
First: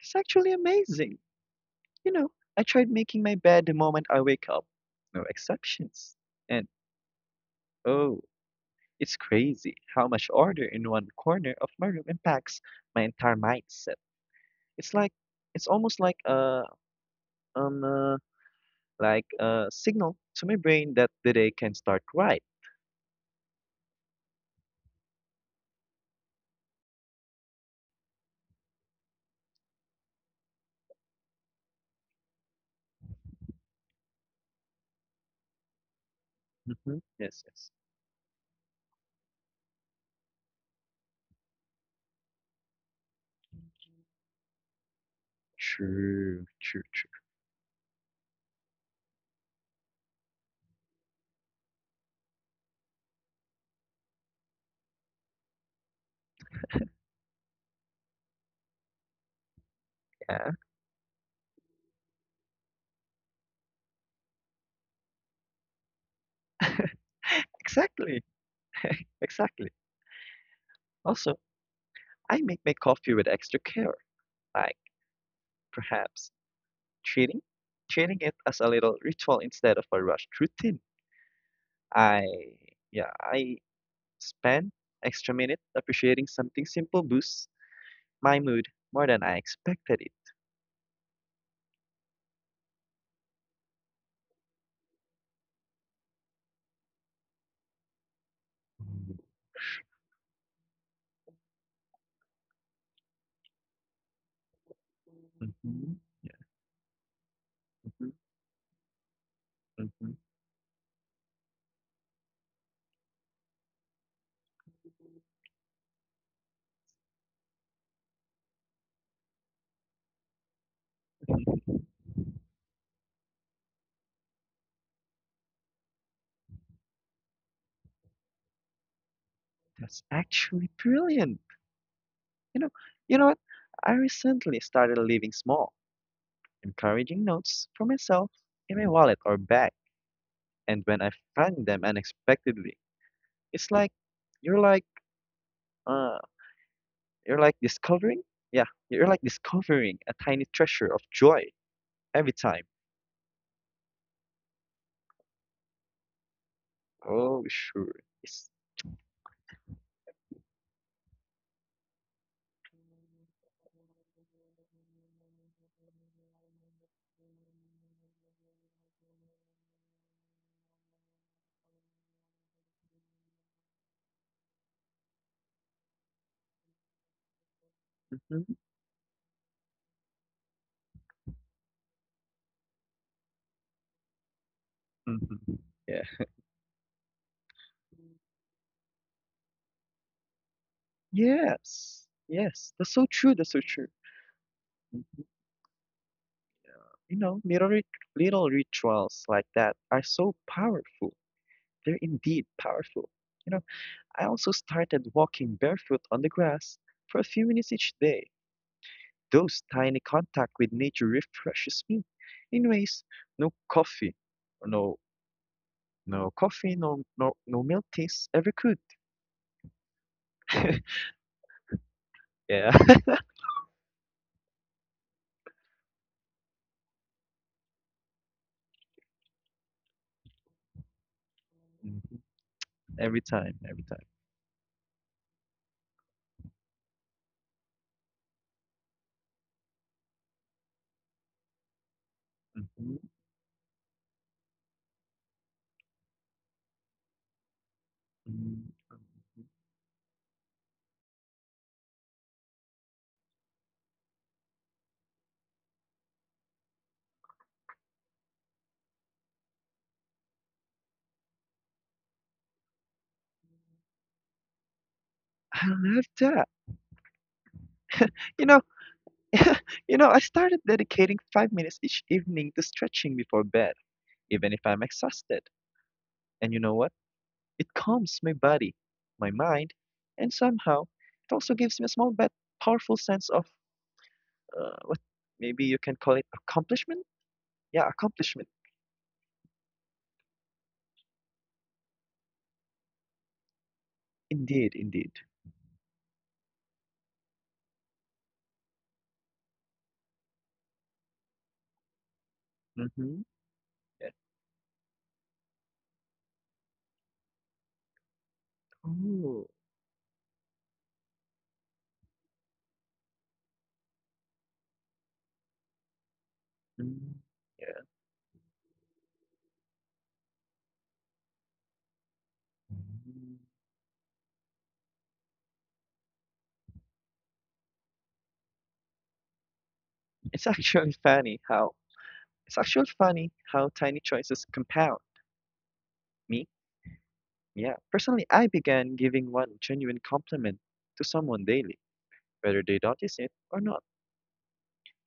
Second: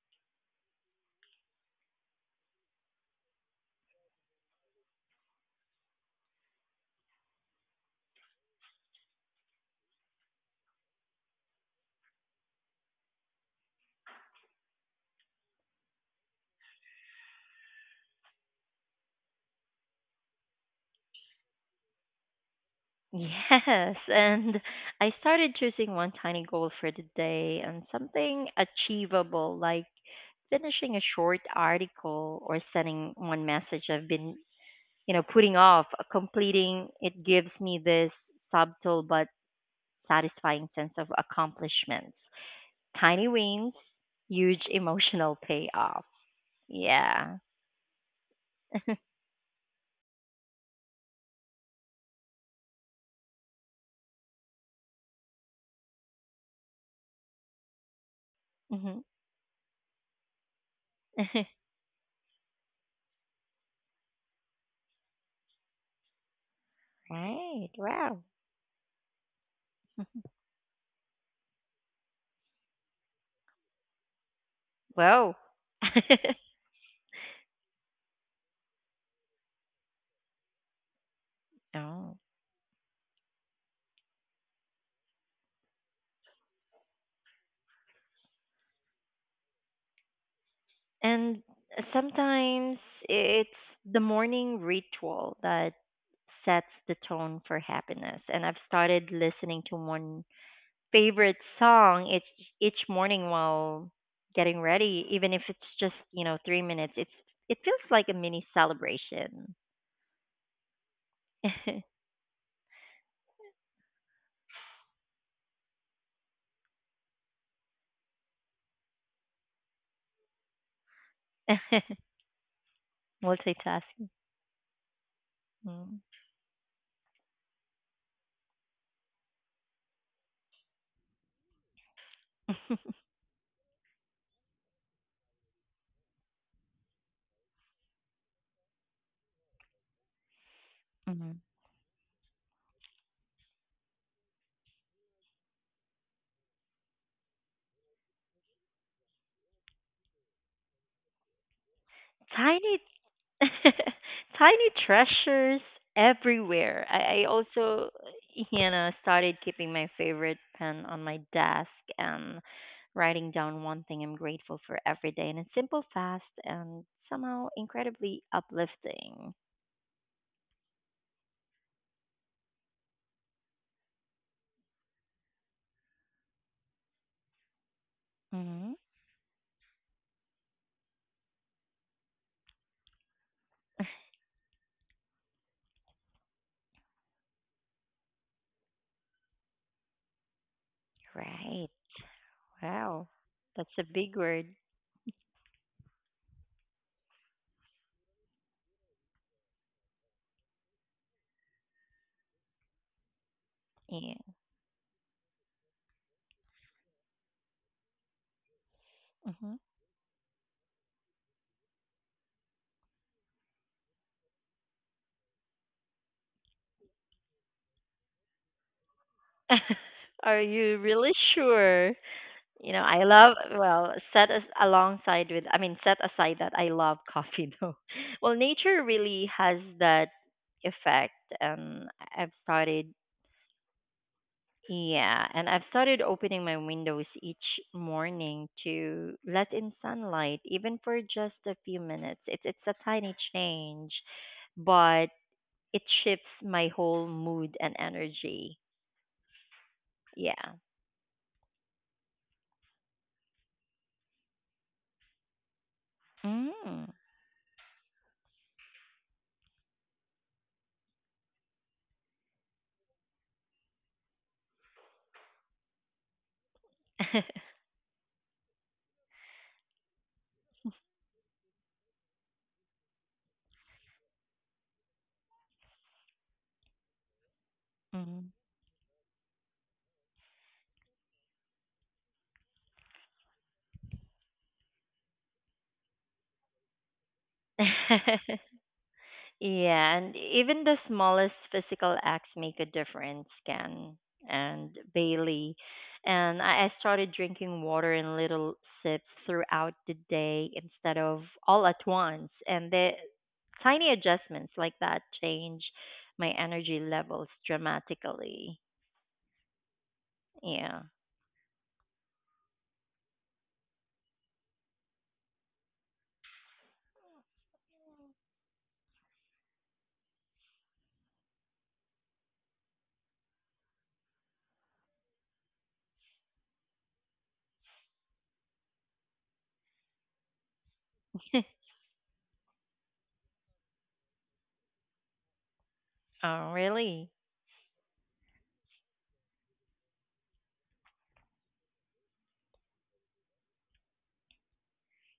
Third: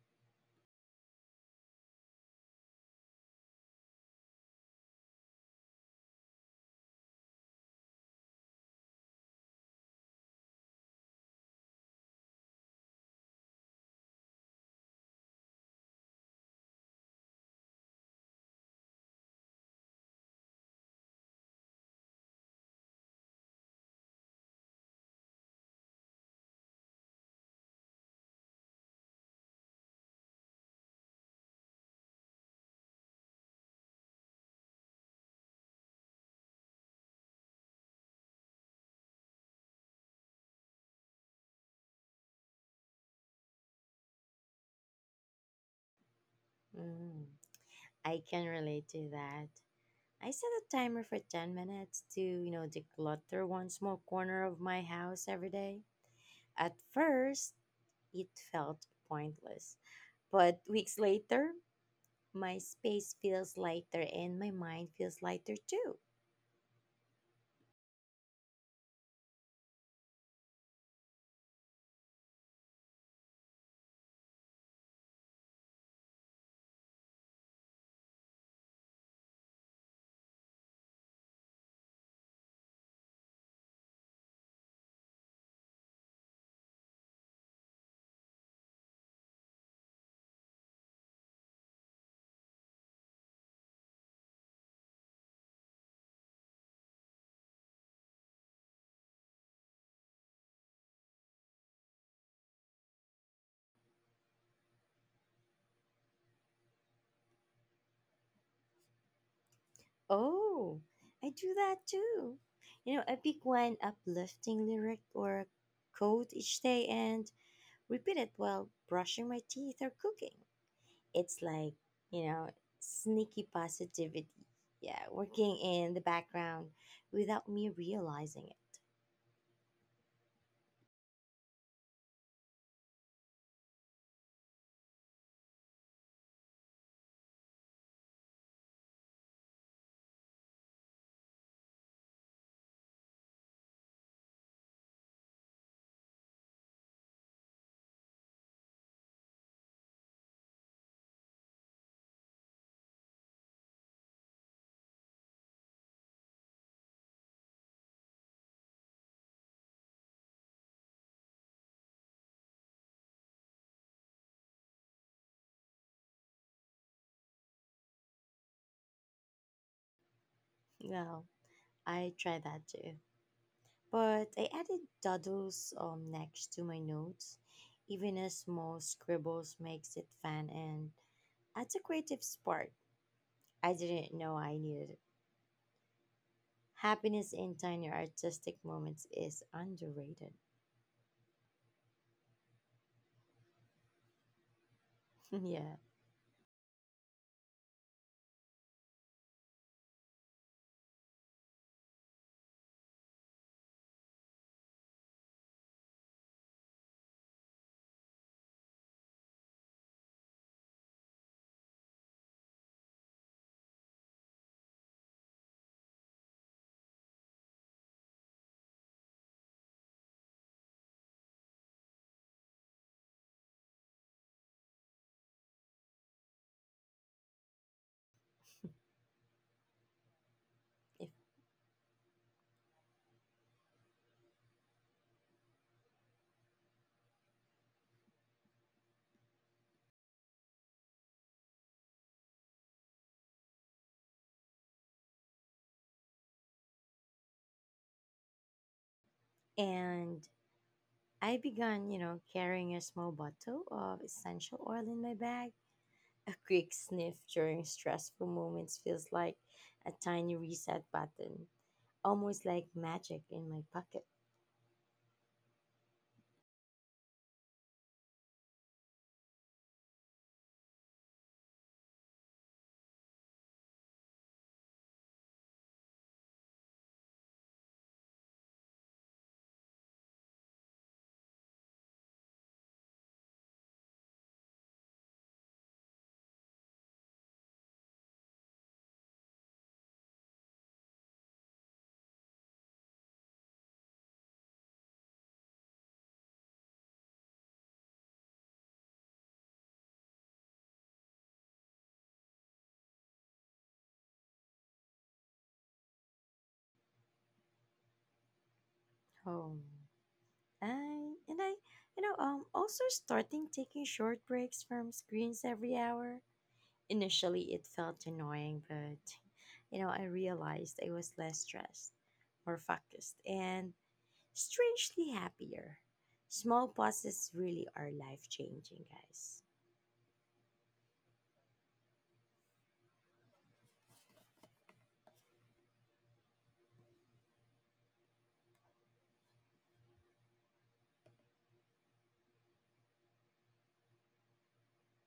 Speaker 3: It's actually amazing. You know, I tried making my bed the moment I wake up. No exceptions. And oh, it's crazy how much order in one corner of my room impacts my entire mindset. It's like it's almost like a um uh, like a signal to my brain that the day can start right.
Speaker 1: Yes, and I started choosing one tiny goal for the day, and something achievable, like finishing a short article or sending one message I've been, you know, putting off. Completing
Speaker 3: Hmm.
Speaker 1: it
Speaker 3: Yes,
Speaker 1: gives
Speaker 3: yes.
Speaker 1: me this subtle but satisfying sense of accomplishment. Tiny wins, huge emotional payoff.
Speaker 3: True, true, true.
Speaker 2: Mm,
Speaker 1: Yeah.
Speaker 2: I can relate to that. I set a timer for ten minutes to, you know, declutter one small corner of my house every day. At first, it felt
Speaker 1: Mhm.
Speaker 2: pointless.
Speaker 3: Yeah,
Speaker 2: But weeks later, my space feels lighter and my mind feels lighter too.
Speaker 1: Right. Wow.
Speaker 3: exactly, exactly. Also, I make my coffee with extra care. Like
Speaker 1: Whoa.
Speaker 3: perhaps treating treating it as a little ritual instead of a rushed routine.
Speaker 1: Oh.
Speaker 3: I yeah, I spend extra minute appreciating something simple boosts my mood more than I expected it.
Speaker 1: And sometimes it's the morning ritual that sets the tone for happiness. And I've started listening to one favorite song each each morning while getting ready, even if it's just,
Speaker 3: Mhm,
Speaker 1: you know, three minutes. It's, it feels like a
Speaker 3: mhm,
Speaker 1: mini celebration.
Speaker 3: mhm.
Speaker 2: Oh, I do that too. You know, I pick one uplifting lyric or quote each day and repeat it while brushing my teeth or cooking. It's like, you know, sneaky
Speaker 1: Multitasking.
Speaker 2: positivity. Yeah, working
Speaker 1: Mm.
Speaker 2: in the background without me realizing it.
Speaker 3: That's actually brilliant. You know, you know what? I recently started leaving small, encouraging notes for myself in my wallet or bag, and when I
Speaker 1: Mhm.
Speaker 3: find them unexpectedly, it's like you're like uh, You're like discovering, yeah, you're like discovering a tiny treasure of joy every time.
Speaker 1: Tiny. Tiny treasures everywhere. I, I
Speaker 3: Oh,
Speaker 1: also,
Speaker 3: sure.
Speaker 1: you
Speaker 3: Yes.
Speaker 1: know, started keeping my favorite pen on my desk and writing down one thing I'm grateful for every day. And it's simple, fast, and somehow incredibly uplifting.
Speaker 2: Well, I tried that too. But I added doodles um, next to my notes. Even a
Speaker 3: Mhm.
Speaker 1: Hmm.
Speaker 2: small scribbles makes it fun and adds a creative spark. I didn't know I needed.
Speaker 3: Mhm. Yeah.
Speaker 2: Happiness in tiny artistic moments is underrated.
Speaker 1: Right.
Speaker 3: Yes. Yes. That's
Speaker 1: Wow.
Speaker 3: so true. That's
Speaker 1: That's
Speaker 3: so
Speaker 1: a
Speaker 3: true.
Speaker 1: big word.
Speaker 2: Yeah.
Speaker 3: You know, little rit- little rituals like that are so powerful. They're indeed powerful. You know,
Speaker 1: Yeah.
Speaker 3: I also started walking barefoot on the grass for a few minutes each day.
Speaker 1: Hmm.
Speaker 3: Those tiny contact with nature refreshes me in ways no coffee, no No coffee, no no no milk tastes ever good.
Speaker 1: Are you really sure? You know,
Speaker 3: Yeah.
Speaker 1: I love well set as alongside with I mean, set aside that I love coffee though. Well, nature really has that effect,
Speaker 2: If,
Speaker 1: and
Speaker 3: Mhm.
Speaker 1: I've started
Speaker 3: Every time, every time.
Speaker 1: yeah, and I've started opening my windows each morning to let in sunlight, even for just a few minutes. It's it's a
Speaker 3: Mhm.
Speaker 1: tiny change, but it shifts my whole mood and energy.
Speaker 3: Mm.
Speaker 2: and
Speaker 1: Yeah.
Speaker 2: I began, you know, carrying a small bottle of essential oil in my bag. A quick
Speaker 1: Mm.
Speaker 2: sniff during stressful moments feels like a tiny reset button, almost like magic in my pocket.
Speaker 3: I love that. You know, you know, I started dedicating five minutes each evening to stretching before bed, even if I'm exhausted. And you know what? It calms my body, my mind, and somehow it also gives me a small but powerful sense of uh, what maybe you can call it accomplishment? Yeah,
Speaker 1: Mhm.
Speaker 3: accomplishment.
Speaker 1: Yeah, and even the smallest physical acts make a difference, Ken and
Speaker 3: Indeed, indeed.
Speaker 1: Bailey. And I, I started drinking water in little sips throughout the day instead of all at once. And the
Speaker 3: Mm-hmm.
Speaker 1: tiny
Speaker 3: Yeah.
Speaker 1: adjustments like that change my energy levels dramatically.
Speaker 3: Ooh.
Speaker 2: Home. I
Speaker 1: Yeah.
Speaker 2: and I, you know, um, also starting taking short breaks from screens every hour.
Speaker 3: Mm,
Speaker 2: Initially, it
Speaker 3: yeah.
Speaker 2: felt annoying, but you know, I realized I was less stressed, more focused, and strangely happier. Small pauses really are life changing, guys.
Speaker 3: It's actually funny how it's actually funny how tiny choices compound.
Speaker 1: Oh,
Speaker 3: Me,
Speaker 1: really?
Speaker 3: yeah. Personally, I began giving one genuine compliment to someone daily, whether they notice it or not.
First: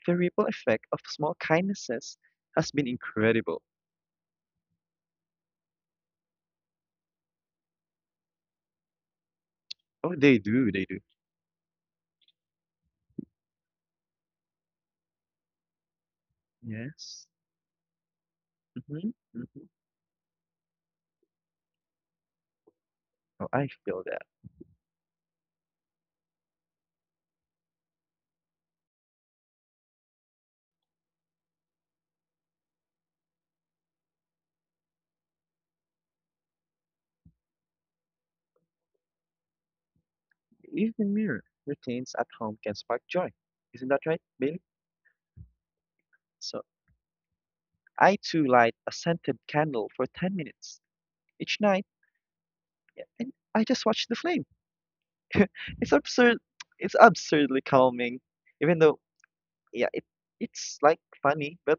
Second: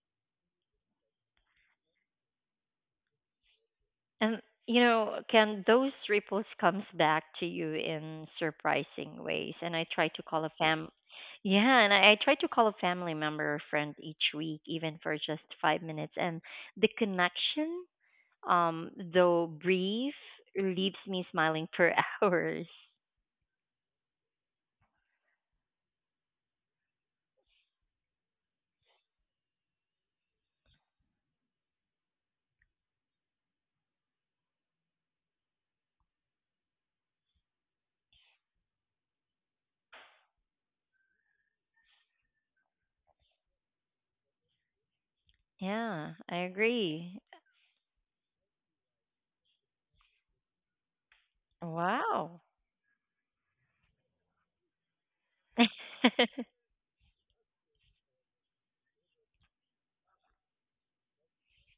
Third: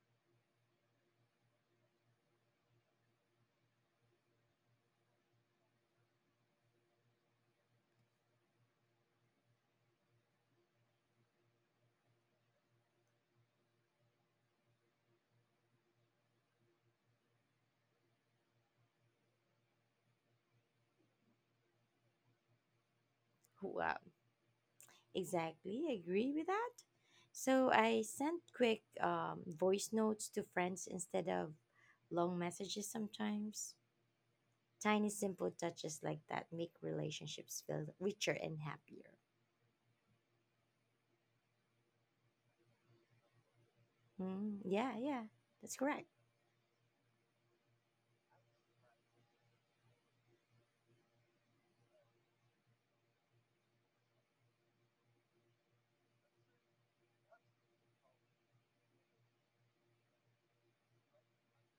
Speaker 3: The ripple effect of small kindnesses has been incredible.
Speaker 1: And you know, can those ripples comes back to you in surprising ways. And I try
Speaker 3: Oh,
Speaker 1: to
Speaker 3: they
Speaker 1: call a
Speaker 3: do, they
Speaker 1: fam
Speaker 3: do.
Speaker 1: yeah, and I, I try to call a family member or friend each week, even for just five minutes. And the
Speaker 3: Yes.
Speaker 1: connection, um,
Speaker 3: Mm-hmm,
Speaker 1: though
Speaker 3: mm-hmm.
Speaker 1: brief, leaves me smiling for hours.
Speaker 3: Oh, I
Speaker 2: Wow.
Speaker 3: feel that.
Speaker 2: Exactly, agree with that. So I sent quick um, voice notes to friends instead of long messages sometimes. Tiny, simple touches like that make relationships feel richer and happier.
Speaker 3: Even mirror routines at home can spark joy. Isn't that right,
Speaker 2: Hmm,
Speaker 3: Bailey?
Speaker 2: yeah, yeah, that's correct.
Speaker 1: Yeah, I
Speaker 3: So
Speaker 1: agree.
Speaker 3: I too light a scented candle for ten minutes each night.
Speaker 1: Wow.
Speaker 3: Yeah, and I just watched the flame. It's absurd.
Speaker 1: And
Speaker 3: It's absurdly calming, even though yeah, it it's like funny, but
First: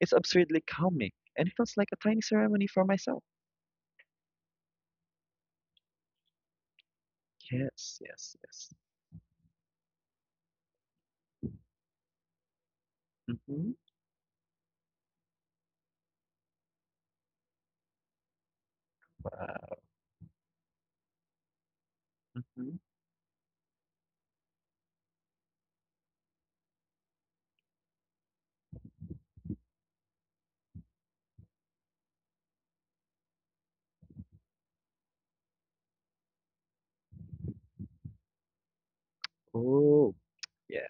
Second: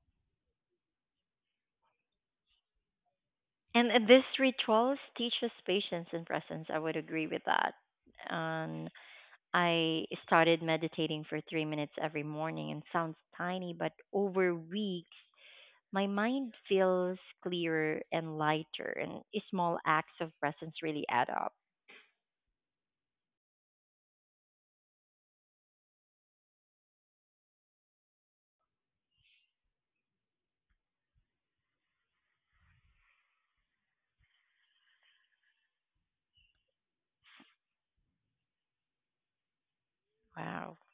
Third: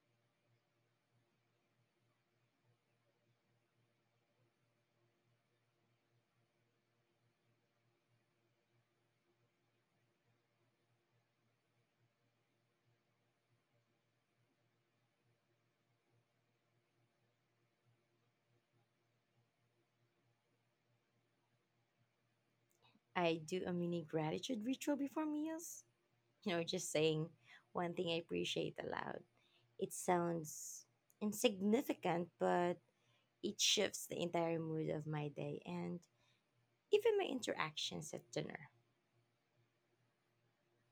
Speaker 3: it's absurdly calming, and it feels like a tiny ceremony for myself.
Speaker 1: uh, these rituals teach us patience and presence. I would agree with that.
Speaker 3: Yes, yes, yes.
Speaker 1: And I started meditating for three minutes every morning, and sounds tiny,
Speaker 3: Mm-hmm.
Speaker 1: but over weeks, my mind feels clearer and lighter, and small
Speaker 3: Wow.
Speaker 1: acts of presence really add up.
Speaker 3: Mm-hmm.
Speaker 2: I do a mini gratitude ritual before meals, you know, just saying one thing I appreciate aloud. It sounds insignificant, but it shifts the entire mood of my day and even my interactions at dinner.
Speaker 3: Oh,
Speaker 1: Wow.
Speaker 3: yeah,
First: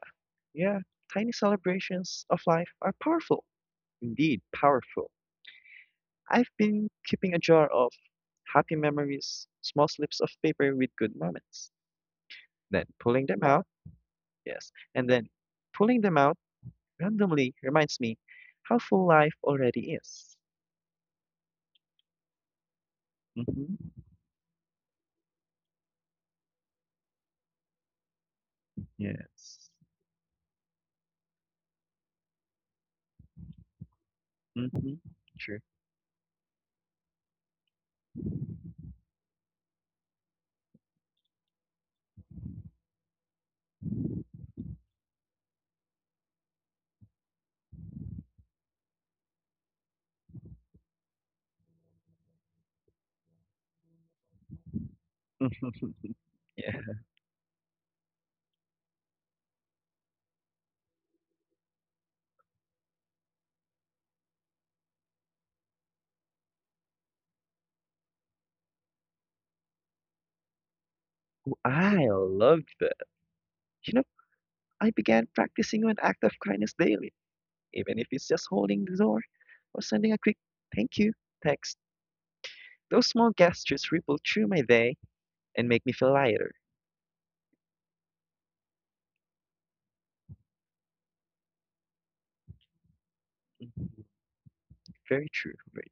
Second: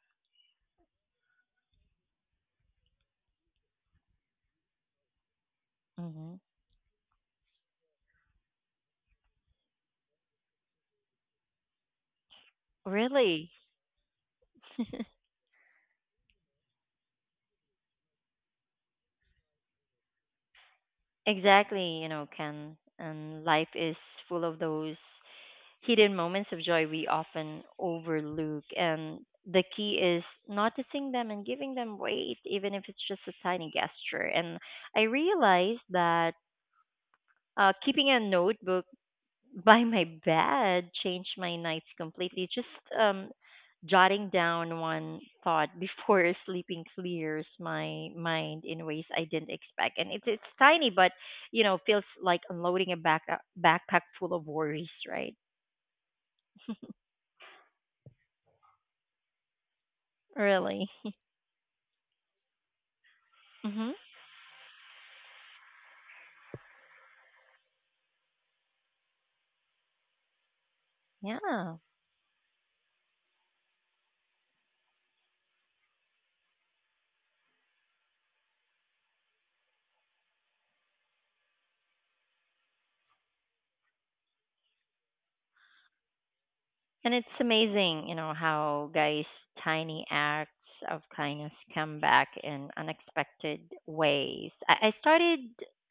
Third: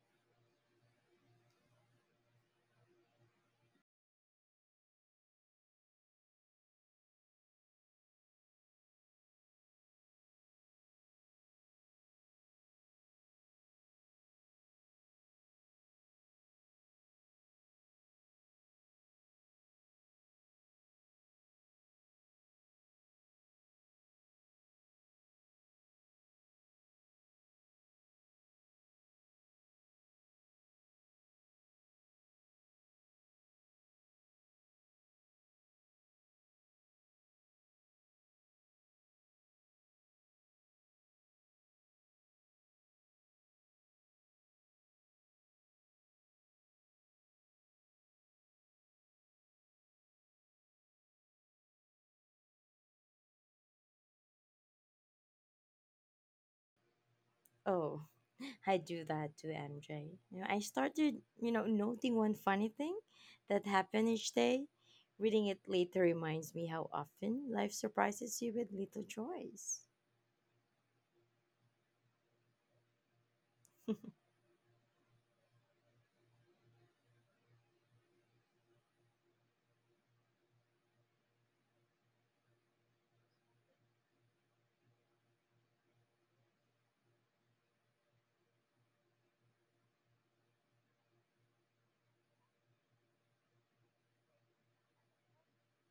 Speaker 3: yeah. Tiny celebrations of life are powerful, indeed powerful.
Speaker 1: Hmm.
Speaker 3: I've been keeping a jar of happy memories, small slips of paper with good moments, then pulling them
Speaker 1: Really?
Speaker 3: out. Yes, and then pulling them out randomly reminds me how full life already is.
Speaker 1: Exactly, you know, Ken. And life is
Speaker 3: Hmm.
Speaker 1: full of those hidden moments of joy we often overlook. And the
Speaker 3: Yes.
Speaker 1: key is noticing them and giving them weight, even if it's just a tiny gesture. And
Speaker 3: Hmm.
Speaker 1: I
Speaker 3: True.
Speaker 1: realized that, uh, keeping a notebook by my bed changed my nights completely. Just um, jotting down one thought before sleeping clears my mind in ways I didn't expect. And it's it's tiny, but you know, feels like unloading a back uh, backpack full of worries, right?
Speaker 3: Yeah.
Speaker 2: Oh, I do that to M J. You know, I
Speaker 1: Really.
Speaker 2: started, you know, noting one funny thing that
Speaker 1: Hmm.
Speaker 2: happened each day. Reading it later reminds me how often life surprises you with little joys.
Speaker 1: Yeah.
Speaker 3: I love that. You know, I began practicing an act of kindness daily, even if it's just holding the door or sending a quick thank you text. Those small gestures ripple through my day and make me feel lighter.
Speaker 1: And it's amazing, you know, how guys' tiny acts of kindness come back in unexpected
Speaker 3: Mhm.
Speaker 1: ways. I, I
Speaker 3: Very
Speaker 1: started
Speaker 3: true, very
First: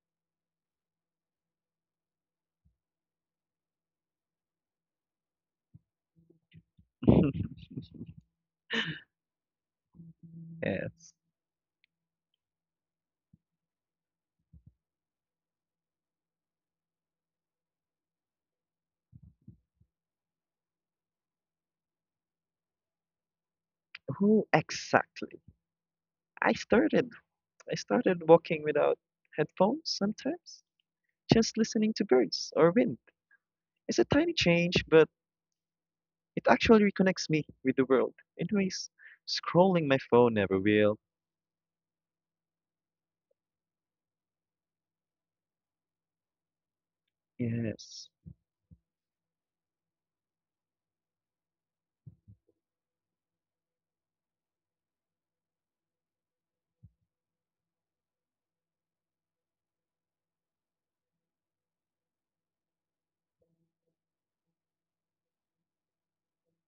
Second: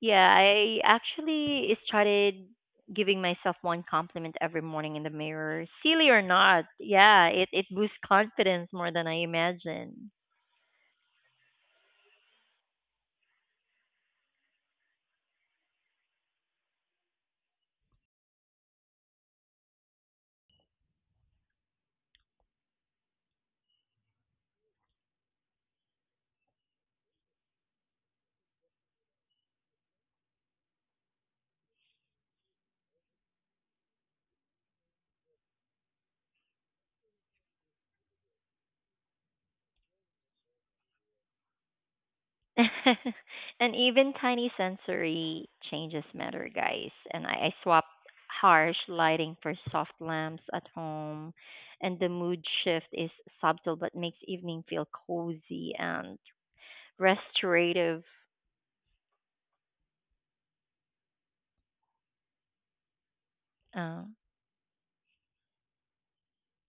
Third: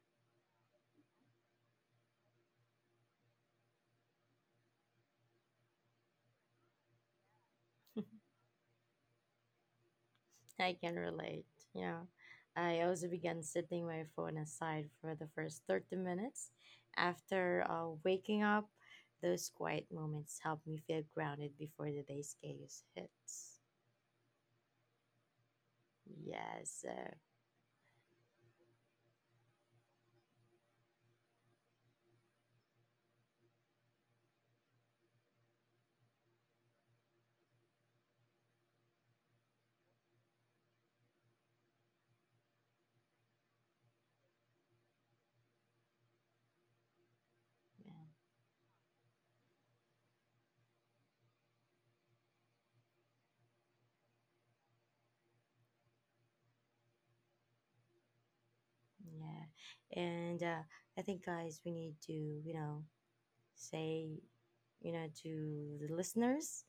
Speaker 1: Yeah, I actually started giving myself one compliment every morning in the mirror. Silly or not, yeah,
Speaker 3: true.
Speaker 1: it, it boosts confidence more than I imagined.
Speaker 2: I can
Speaker 3: Yes.
Speaker 2: relate. Yeah. I also began setting my phone aside for the first thirty minutes after uh, waking up. Those quiet moments help me feel grounded before the day's chaos hits.
Speaker 3: Oh, exactly. I
Speaker 2: Yes.
Speaker 3: started
Speaker 2: Uh,
Speaker 3: I started walking without headphones sometimes. Just listening to birds or wind is a tiny change, but it actually reconnects me with the world in ways scrolling my phone never will.
Speaker 1: And even tiny sensory changes matter, guys. And I, I swapped
Speaker 2: yeah.
Speaker 3: Yes.
Speaker 1: harsh lighting for soft lamps at home. And the mood shift is subtle, but makes evening feel cozy and restorative.
Speaker 2: Yeah. And uh, I think, guys, we need to, you know,
Speaker 1: Uh,
Speaker 2: say, you know, to the listeners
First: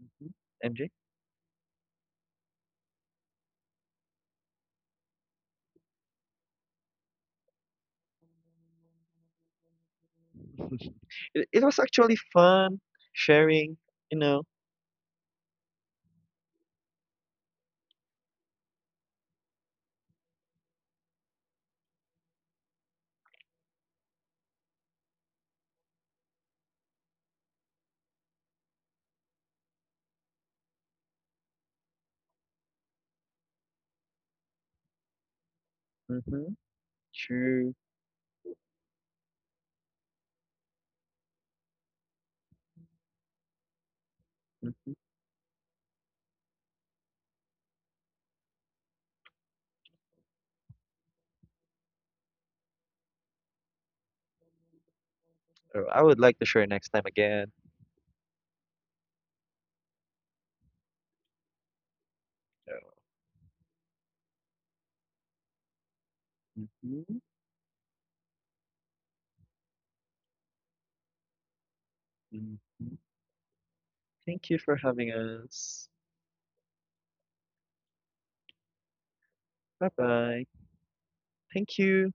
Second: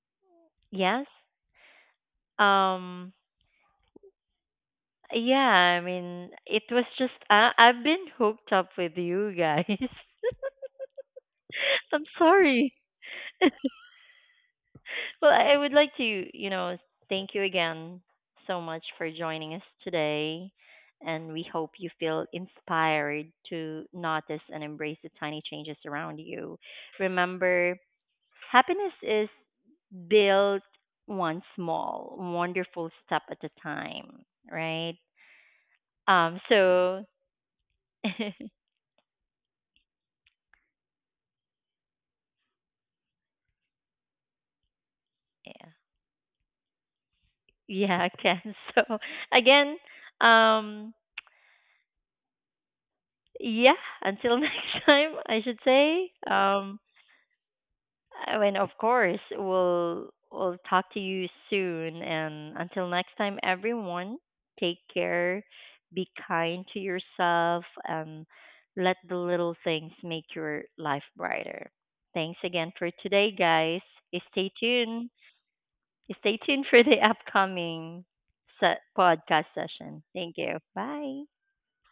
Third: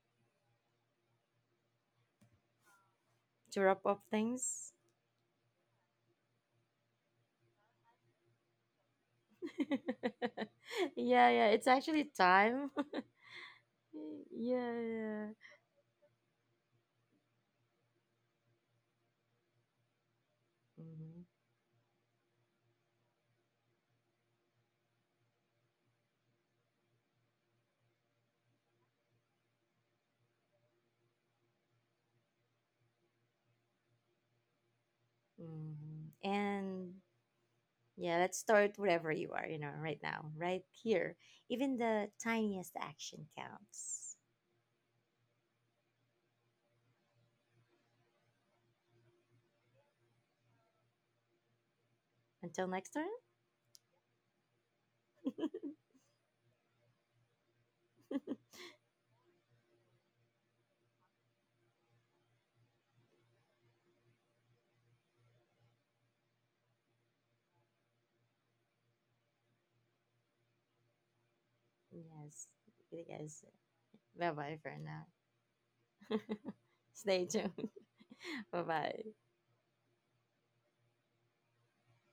Speaker 3: Mhm. M J?
Speaker 1: yes. Um,
Speaker 2: to wrap up things.
Speaker 1: yeah, I mean, it was just I I've been hooked up with you guys.
Speaker 2: Yeah, yeah,
Speaker 3: It, it
Speaker 2: it's
Speaker 3: was
Speaker 1: I'm
Speaker 2: actually
Speaker 3: actually
Speaker 2: time.
Speaker 1: sorry.
Speaker 3: fun sharing, you know.
Speaker 2: Yeah, yeah.
Speaker 1: Well, I would like to, you know, thank you again so much for joining us today.
Speaker 2: Hmm.
Speaker 1: And we hope you feel inspired to notice and embrace the tiny changes around you. Remember, happiness is built one small, wonderful step at a time, right?
Speaker 2: Hmm.
Speaker 1: Um,
Speaker 3: Mm-hmm.
Speaker 2: And
Speaker 1: so,
Speaker 3: True.
Speaker 2: yeah,
Speaker 1: yeah.
Speaker 2: let's start wherever you are, you know, right now, right here. Even the tiniest action counts.
Speaker 3: Mm-hmm.
Speaker 1: Yeah, I can. So again, um,
Speaker 2: Until next time.
Speaker 1: yeah, until next time, I should
Speaker 3: Oh, I
Speaker 1: say.
Speaker 3: would like to share
Speaker 1: Um,
Speaker 3: next time again.
Speaker 1: I mean, of course, we'll we'll talk to you soon. And
Speaker 3: So,
Speaker 1: until next time, everyone, take care, be kind to
Speaker 3: Mm-hmm.
Speaker 1: yourself, and let the little things make your life brighter. Thanks
Speaker 2: Yes,
Speaker 1: again for
Speaker 3: Mm-hmm.
Speaker 2: you
Speaker 1: today,
Speaker 2: guys.
Speaker 1: guys.
Speaker 2: Bye
Speaker 3: Thank
Speaker 1: Stay
Speaker 3: you
Speaker 2: bye
Speaker 3: for
Speaker 2: for now.
Speaker 3: having
Speaker 1: tuned.
Speaker 3: us.
Speaker 1: Stay tuned for the
Speaker 2: Stay tuned.
Speaker 1: upcoming
Speaker 2: Bye
Speaker 1: se-
Speaker 2: bye.
Speaker 1: podcast
Speaker 3: Bye
Speaker 1: session.
Speaker 3: bye.
Speaker 1: Thank you. Bye.
Speaker 3: Thank you.